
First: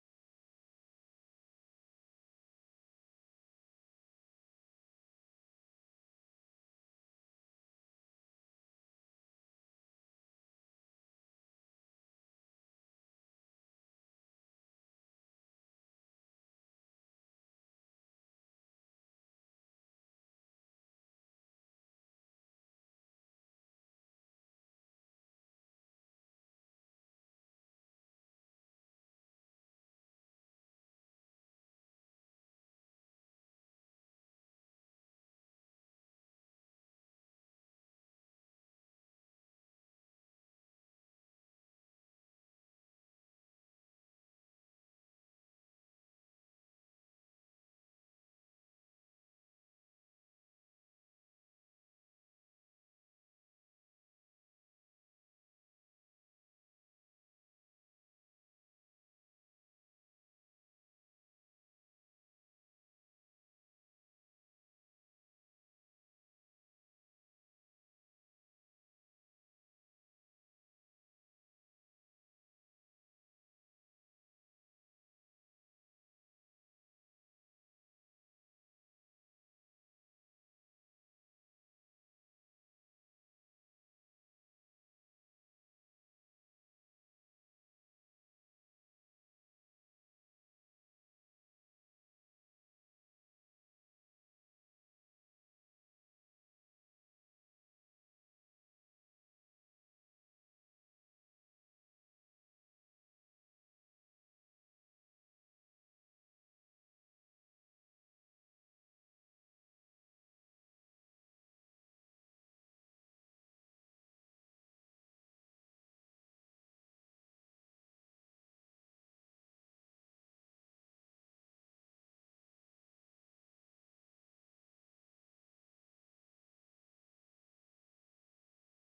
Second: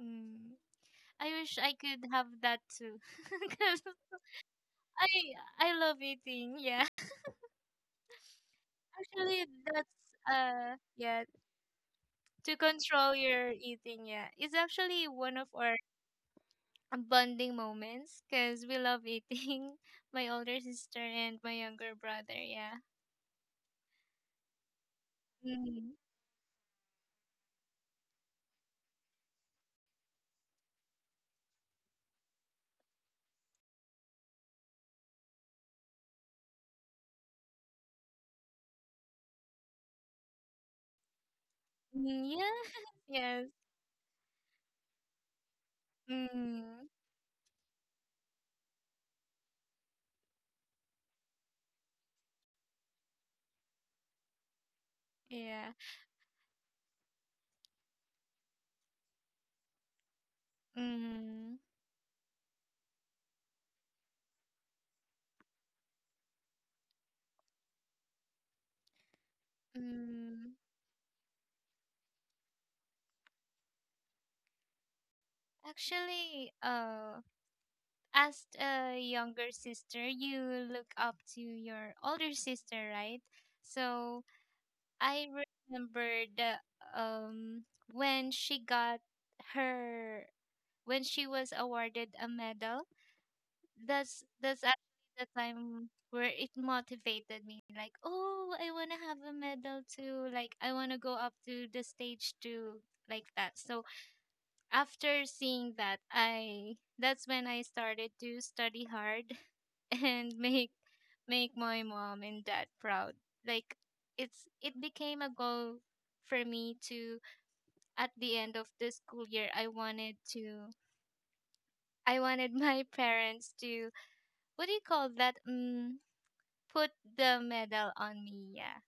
Mm. I wish I could have that too. Because I I love eating. Yeah. Actually, that's uh yeah, to control your eating, yeah. It's actually one of our bonding moments because we love eating. My older sister and my younger brother. Yeah. Mm. Mm, yeah. yes. Mm. Yeah. Mm. Mm. Actually, uh, as a younger sister, you look up to your older sister, right? So I remember the um when she got her when she was awarded a medal, that's that's actually the time where it motivated me, like, oh, I want to have a medal too, like I want to go up to the stage too, like that. So after seeing that, I that's when I started to study hard, and make make my mom and dad proud, like it's it became a goal for me to, at the end of the school year, i wanted to I wanted my parents to, what do you call that? Mm, put the medal on me. Yeah.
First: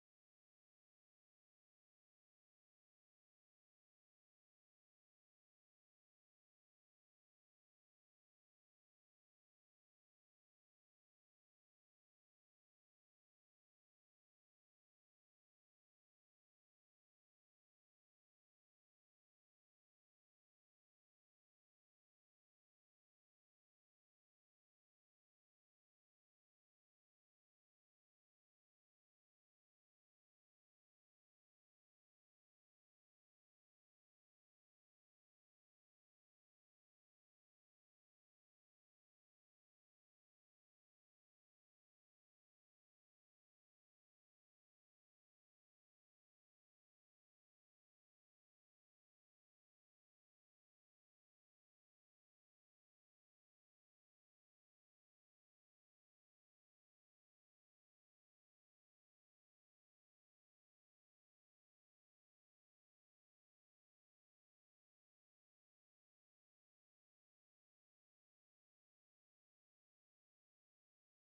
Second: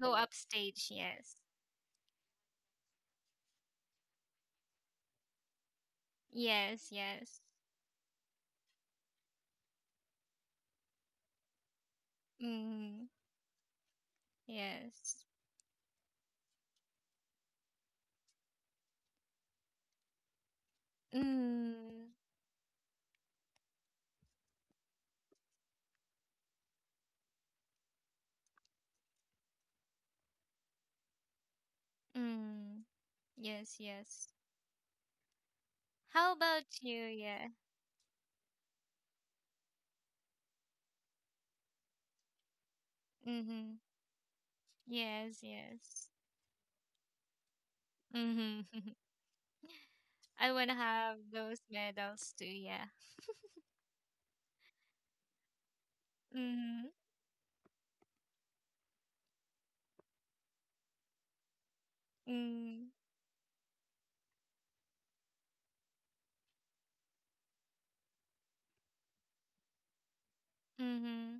Go upstage. Yes. Yes. Yes. Mm. Yes. Mm. Mm. Yes. Yes. How about you? Yeah. Mm-hmm. Yes. Yes. Mm-hmm. I wanna have those medals too. Yeah. Mm-hmm. Mm. Mm-hmm.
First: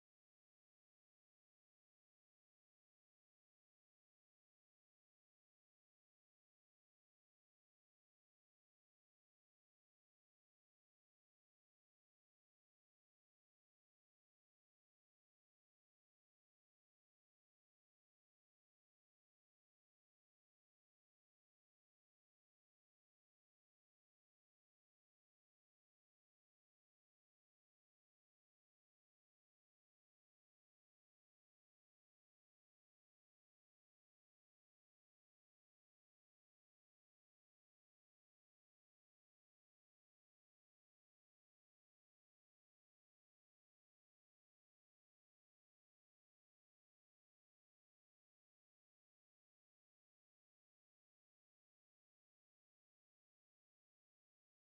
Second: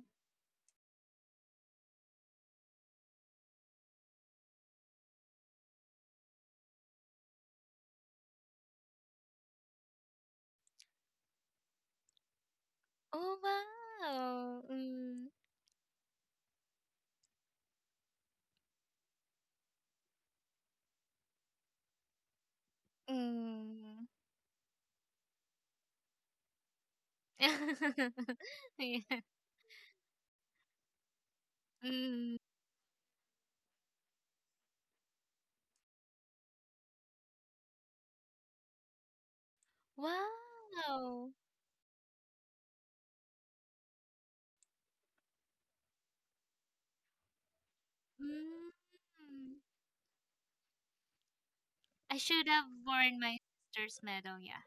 Oh wow. Mm. Mm. yeah. Mm. Wow. Mm, I should have worn my sister's medal, yeah.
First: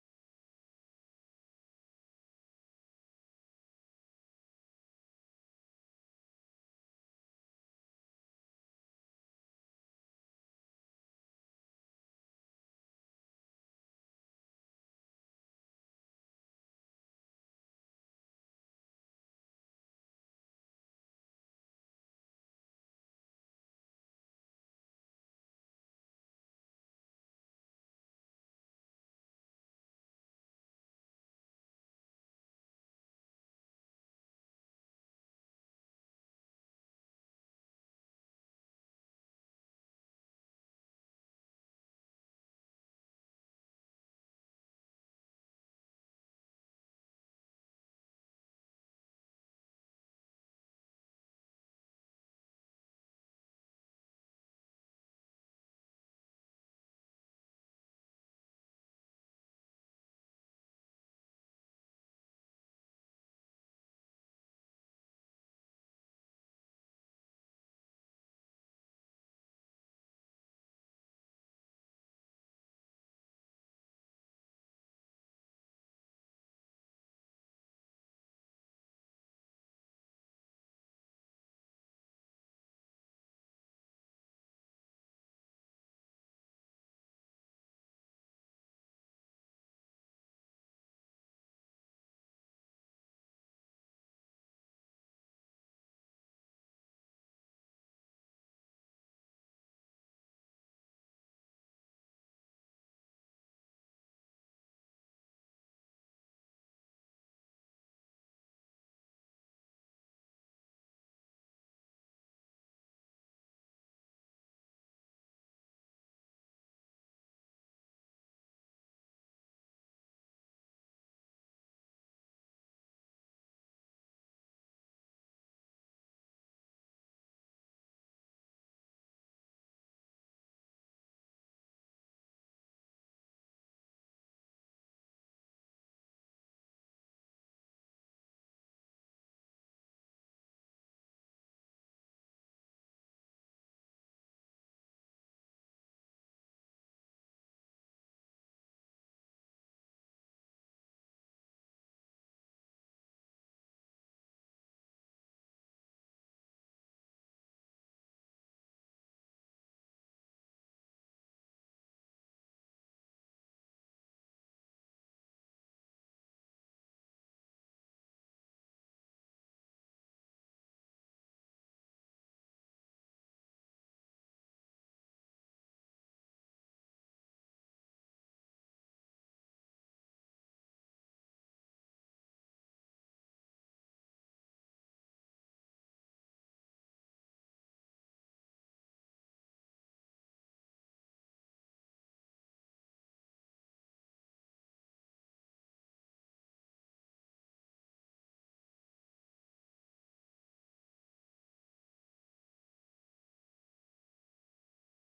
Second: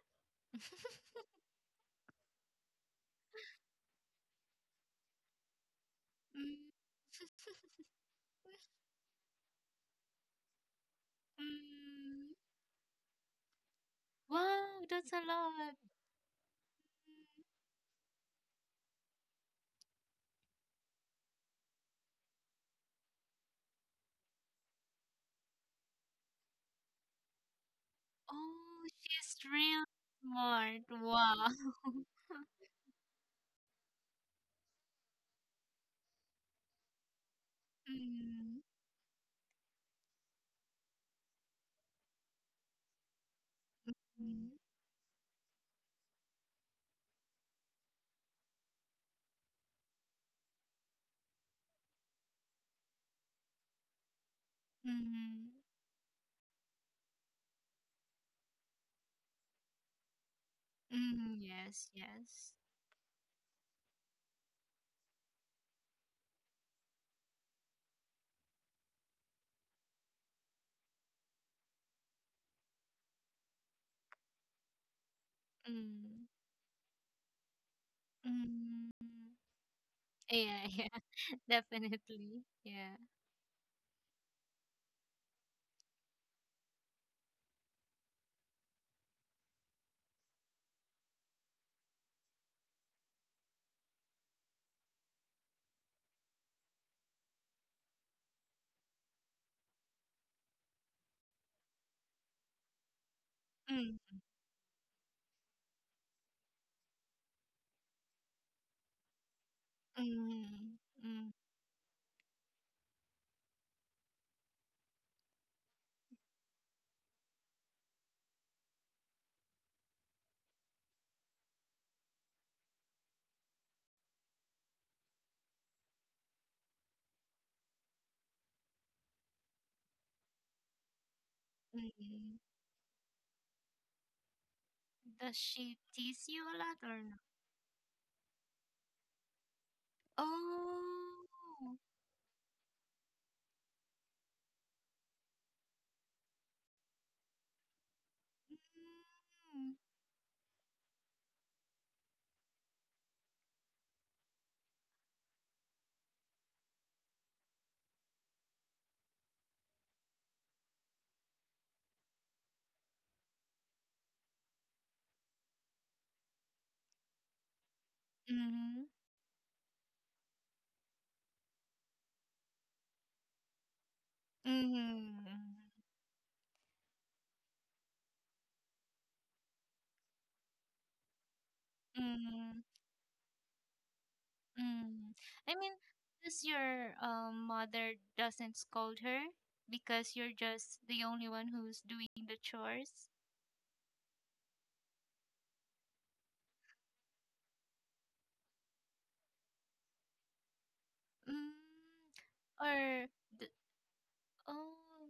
Mm, mm. Wow, that's a lot. Mm, Oh, she's real smart. Wow. Mm, mm, mm, mm, yes, yes. Mm, mm. Yeah, yeah, definitely. Yeah. Mm, mm, mm, mm. Does she tease you a lot or not? Oh. Mm-hmm. Mm-hmm. Mm-hmm. Mm-hmm. I mean, does your um, mother doesn't scold her because you're just the only one who's doing the chores? Mm, or the, oh,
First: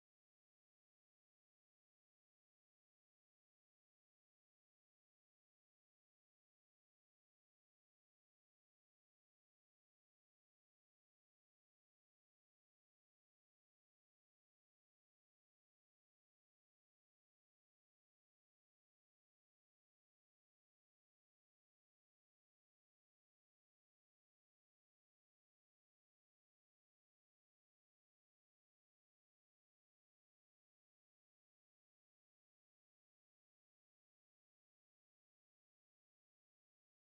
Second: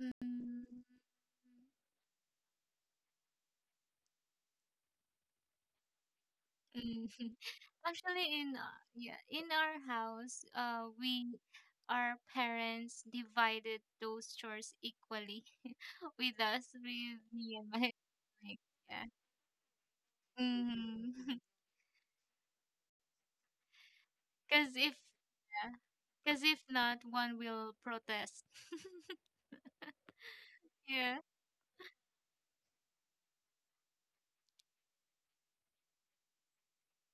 mm, mm. Actually, in uh, yeah, in our house, uh, we our parents divided those chores equally with us, with me and my like, yeah. Mm-hmm. Cause if, yeah, cause if not, one will protest. yeah.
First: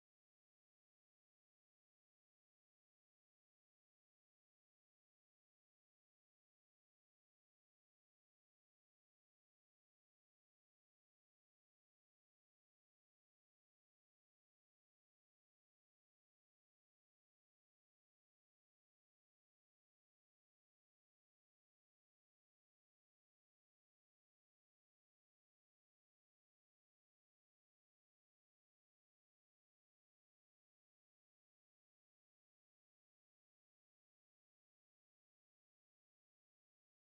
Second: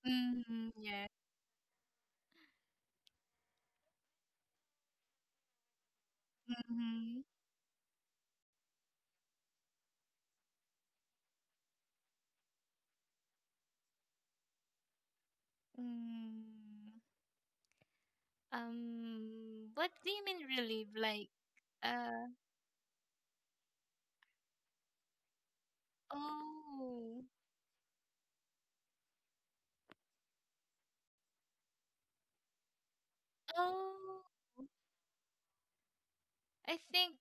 Mm-hmm. Yeah. Mm-hmm. mm. Um, what do you mean relieve? Like, uh, oh, oh, I think,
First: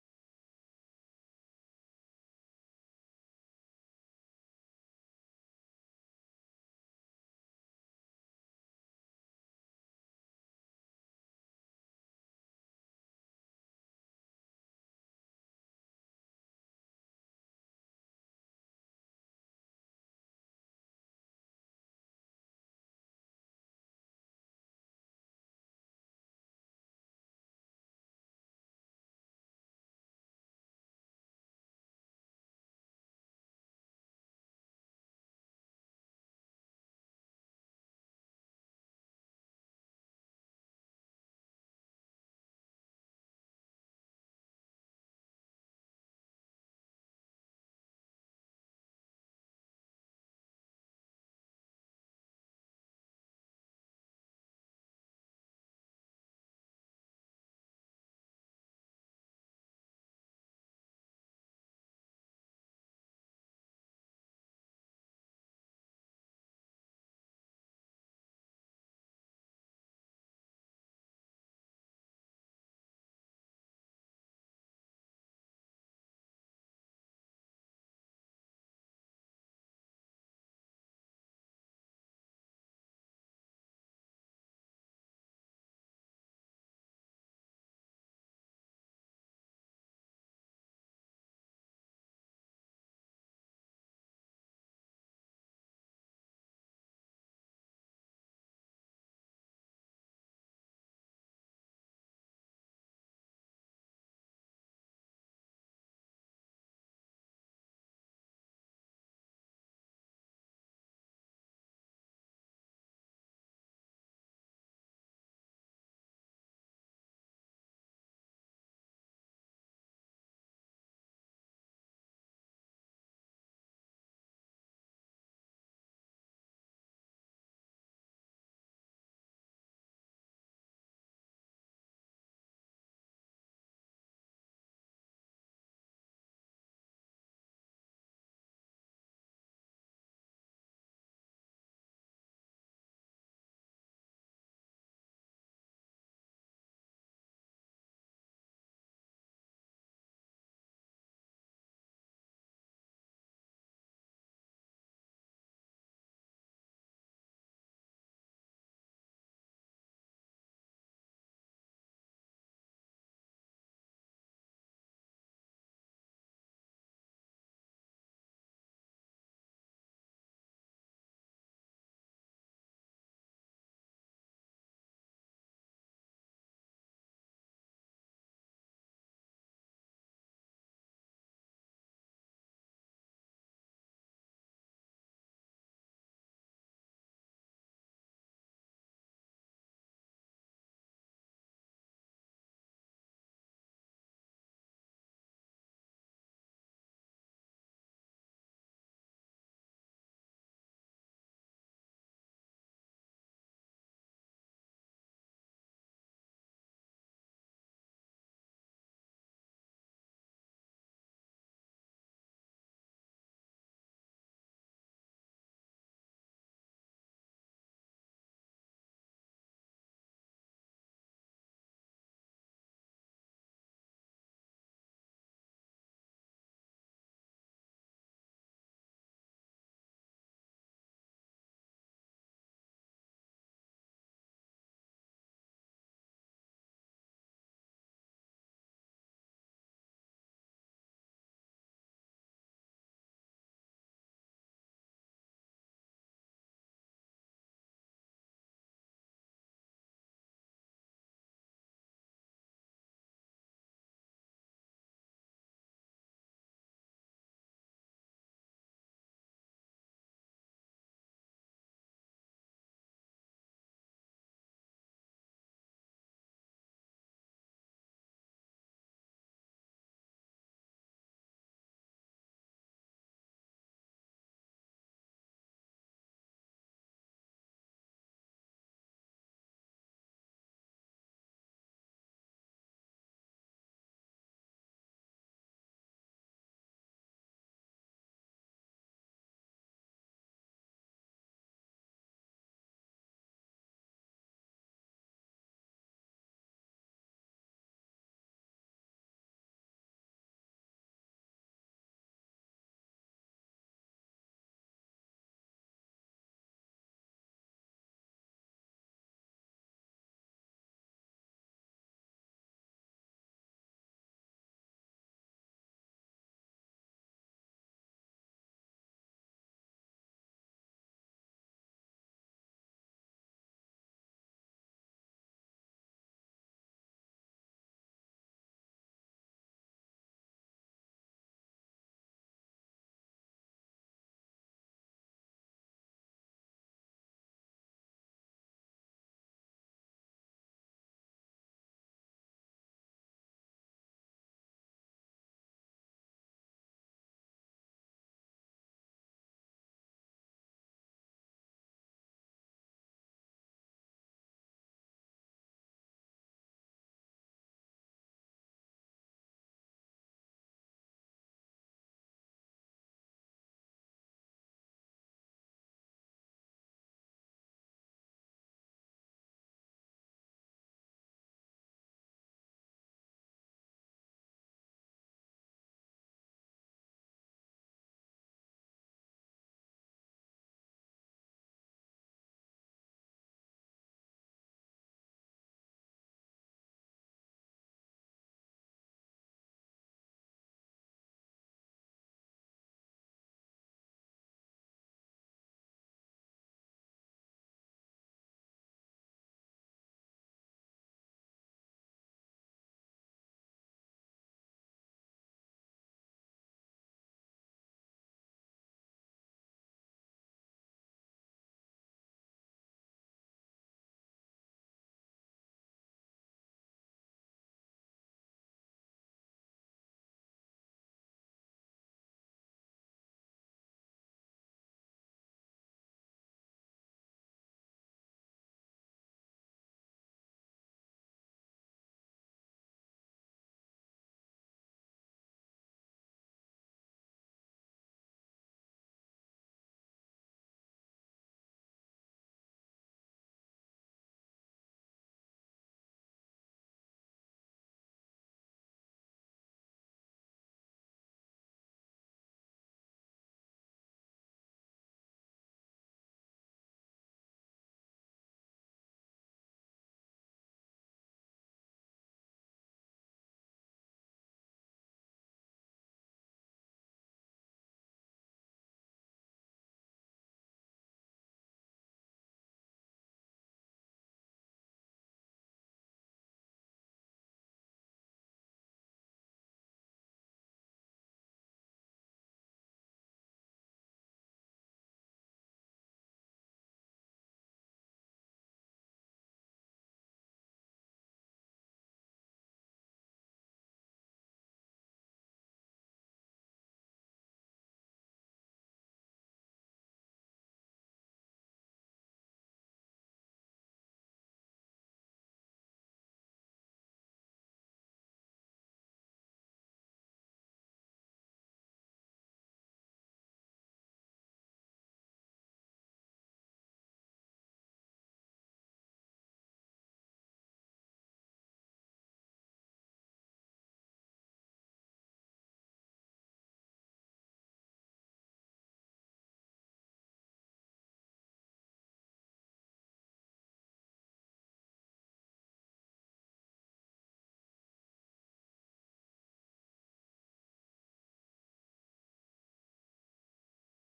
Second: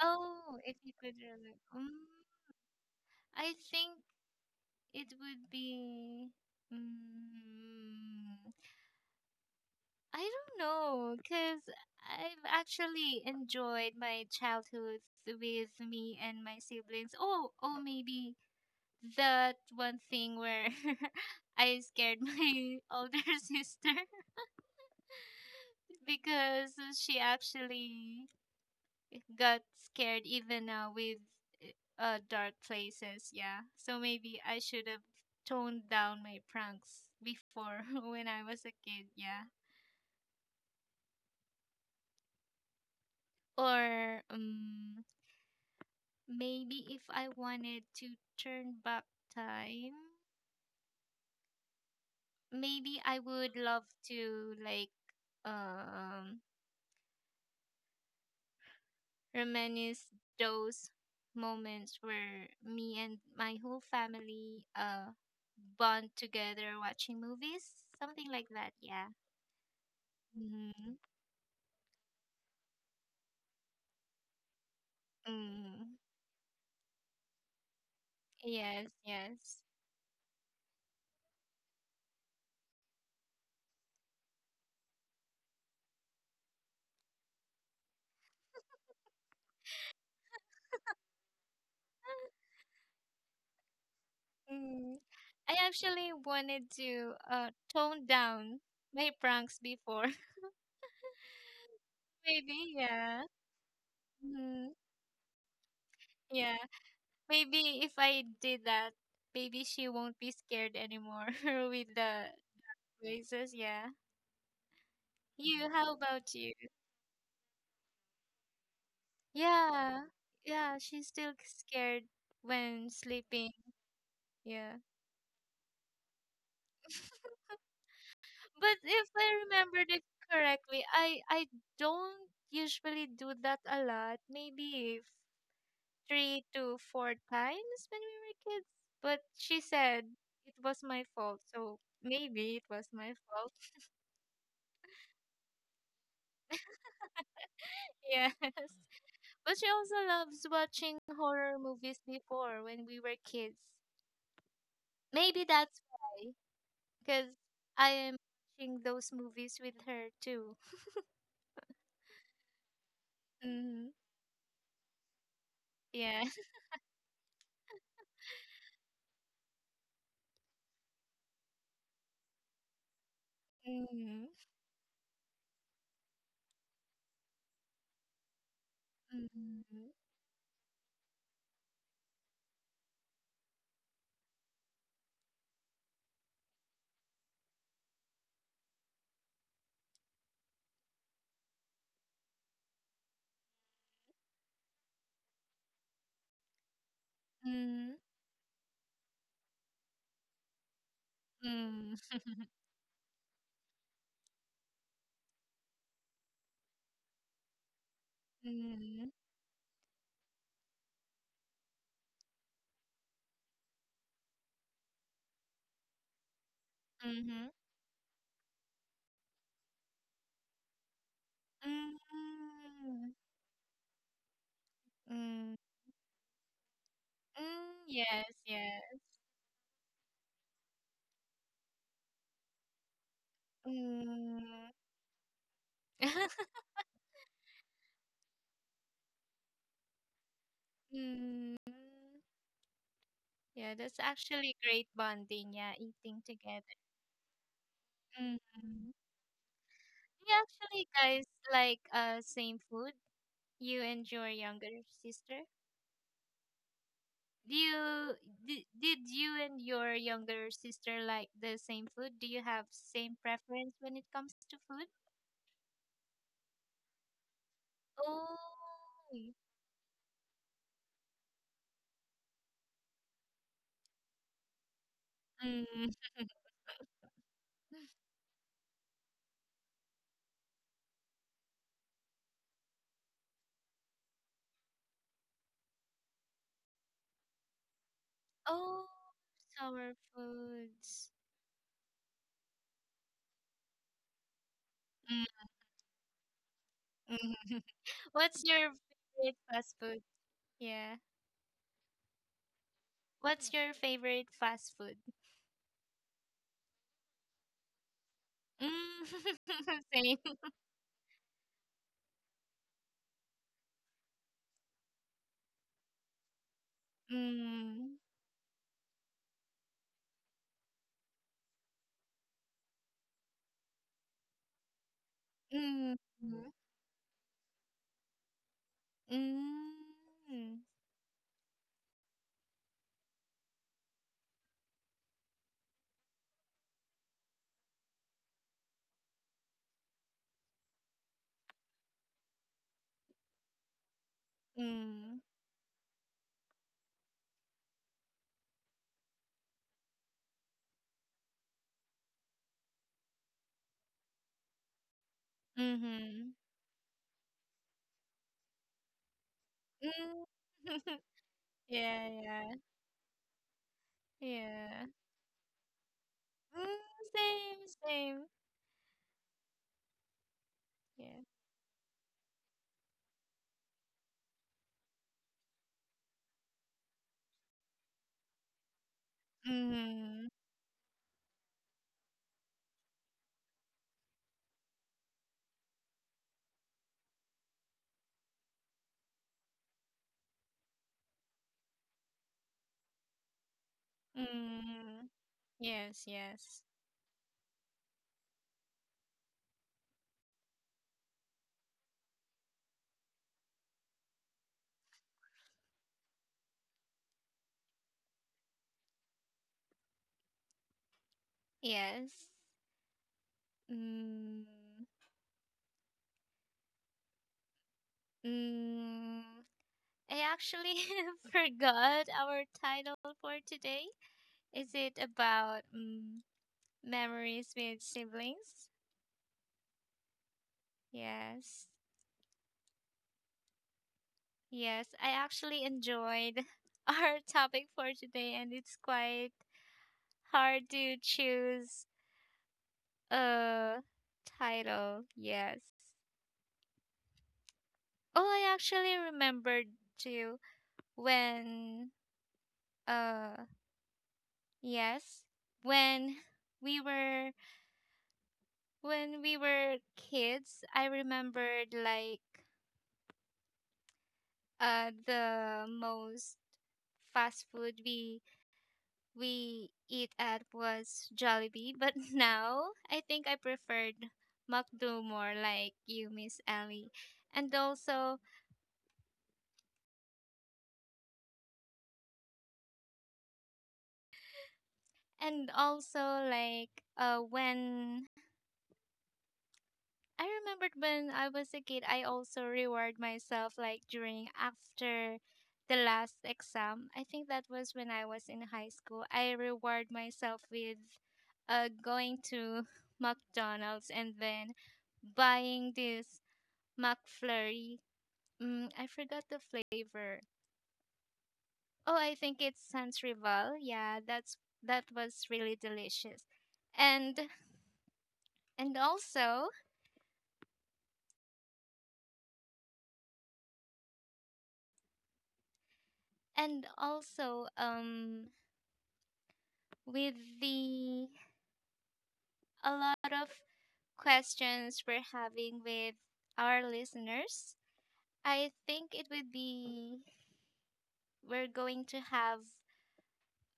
oh, if you could relive, um, I think it would be, mm I don't know, because I've actually enjoyed my childhood with me and my siblings. Oh, oh, maybe that one thing where I scared my older sister because she actually got scared even now with uh, dark places. Yeah, so maybe I should have toned down my pranks before when I was a kid. Yeah, or um, maybe if I wanted to turn back time, maybe I would love to, like, um reminisce those moments where me and my whole family uh bond together watching movies, something like that. Yeah. Mm-hmm. Mm. Yes. Yes. Mm. I actually wanted to uh tone down my pranks before. maybe. Yeah. Mm. Yeah, maybe if I did that, maybe she won't be scared anymore with the voices. Yeah. You, how about you? Yeah. Yeah, she's still scared when sleeping. Yeah. But if I remembered it correctly, I I don't usually do that a lot. Maybe three to four times when we were kids. But she said it was my fault, so maybe it was my fault. Yes. But she also loves watching horror movies before, when we were kids. Maybe that's why, because I am watching those movies with her too. Mm, yeah. Mm, mm, mm, mm, mm, mhm, mm, mm, mm, yes, yes. Mm. mm. Yeah, that's actually great bonding. Yeah, eating together. Mm. You actually, guys, like uh same food? You and your younger sister? Do you did, did you and your younger sister like the same food? Do you have same preference when it comes to food? Oh, mm. oh, sour foods. Mm. What's your favorite fast food? Yeah. What's your favorite fast food? Mm. Same. Mm. Mm. Mm. Mm. Mhm. Mm. Yeah, yeah. Yeah. Mm, same, same. Yeah. Mhm. Mm. Yes, yes. Yes. Mm. Mm. I actually forgot our title for today. Is it about, mm, memories with siblings? Yes. Yes, I actually enjoyed our topic for today, and it's quite hard to choose a title. Yes. Oh, I actually remembered too when uh yes, when we were when we were kids, I remembered, like, uh the most fast food we we eat at was Jollibee, but now I think I preferred McDo more, like you, Miss Ellie, and also and also like, uh when I remembered when I was a kid, I also reward myself, like during, after the last exam. I think that was when I was in high school. I reward myself with uh going to McDonald's and then buying this McFlurry. Mm, I forgot the flavor. Oh, I think it's Sans Rival. Yeah, that's that was really delicious. And and also and also um with the a lot of questions we're having with our listeners, I think it would be, we're going to have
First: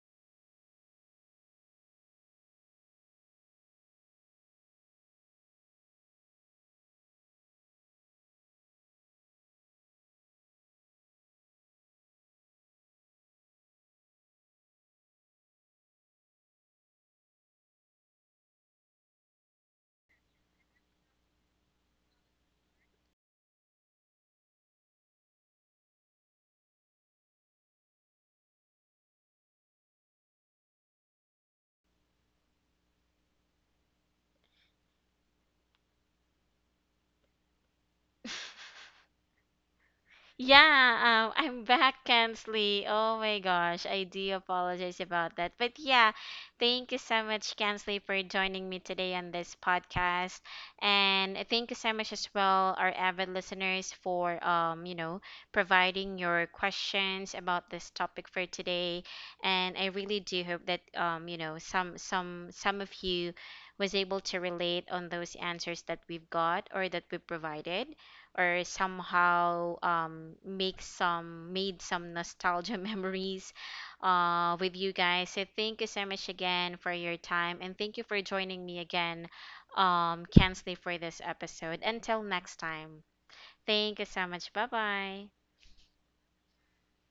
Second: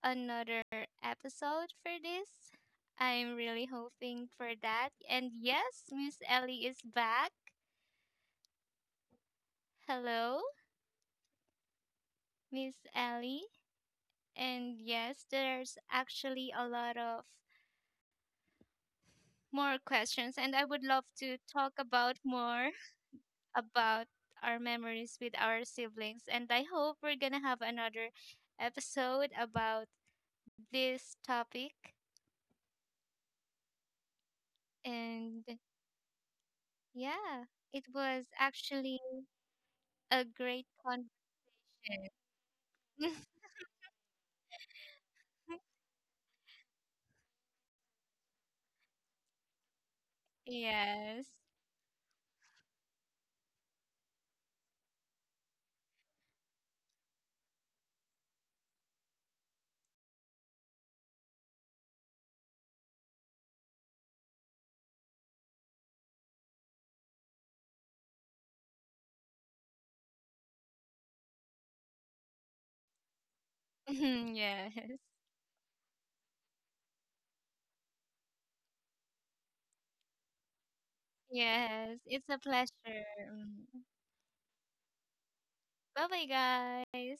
another episode for this. I'm really hoping for that. And yes, Miss Ellie is back. Hello, Miss Ellie. And yes, there's actually a lot of more questions, and I would love to talk about more about our memories with our siblings. And I hope we're gonna have another episode about this topic. And yeah, it was actually a great conversation.
Yeah, um, I'm back, Kansley. Oh my gosh, I do apologize about that. But yeah, thank you so much, Kansley, for joining me today on this podcast.
yes.
And thank you so much as well, our avid listeners, for um, you know, providing your questions about this topic for today. And I really do hope that um, you know, some some some of you was able to relate on those answers that we've got or that we provided or somehow um, make some made some nostalgia memories uh,
yes.
with you guys. So thank you so much again for your time and thank you for joining me again, um, Kensley, for this episode.
Yes. It's
Until
a
next
pleasure.
time,
Mm.
thank you so much. Bye bye.
Bye bye, guys.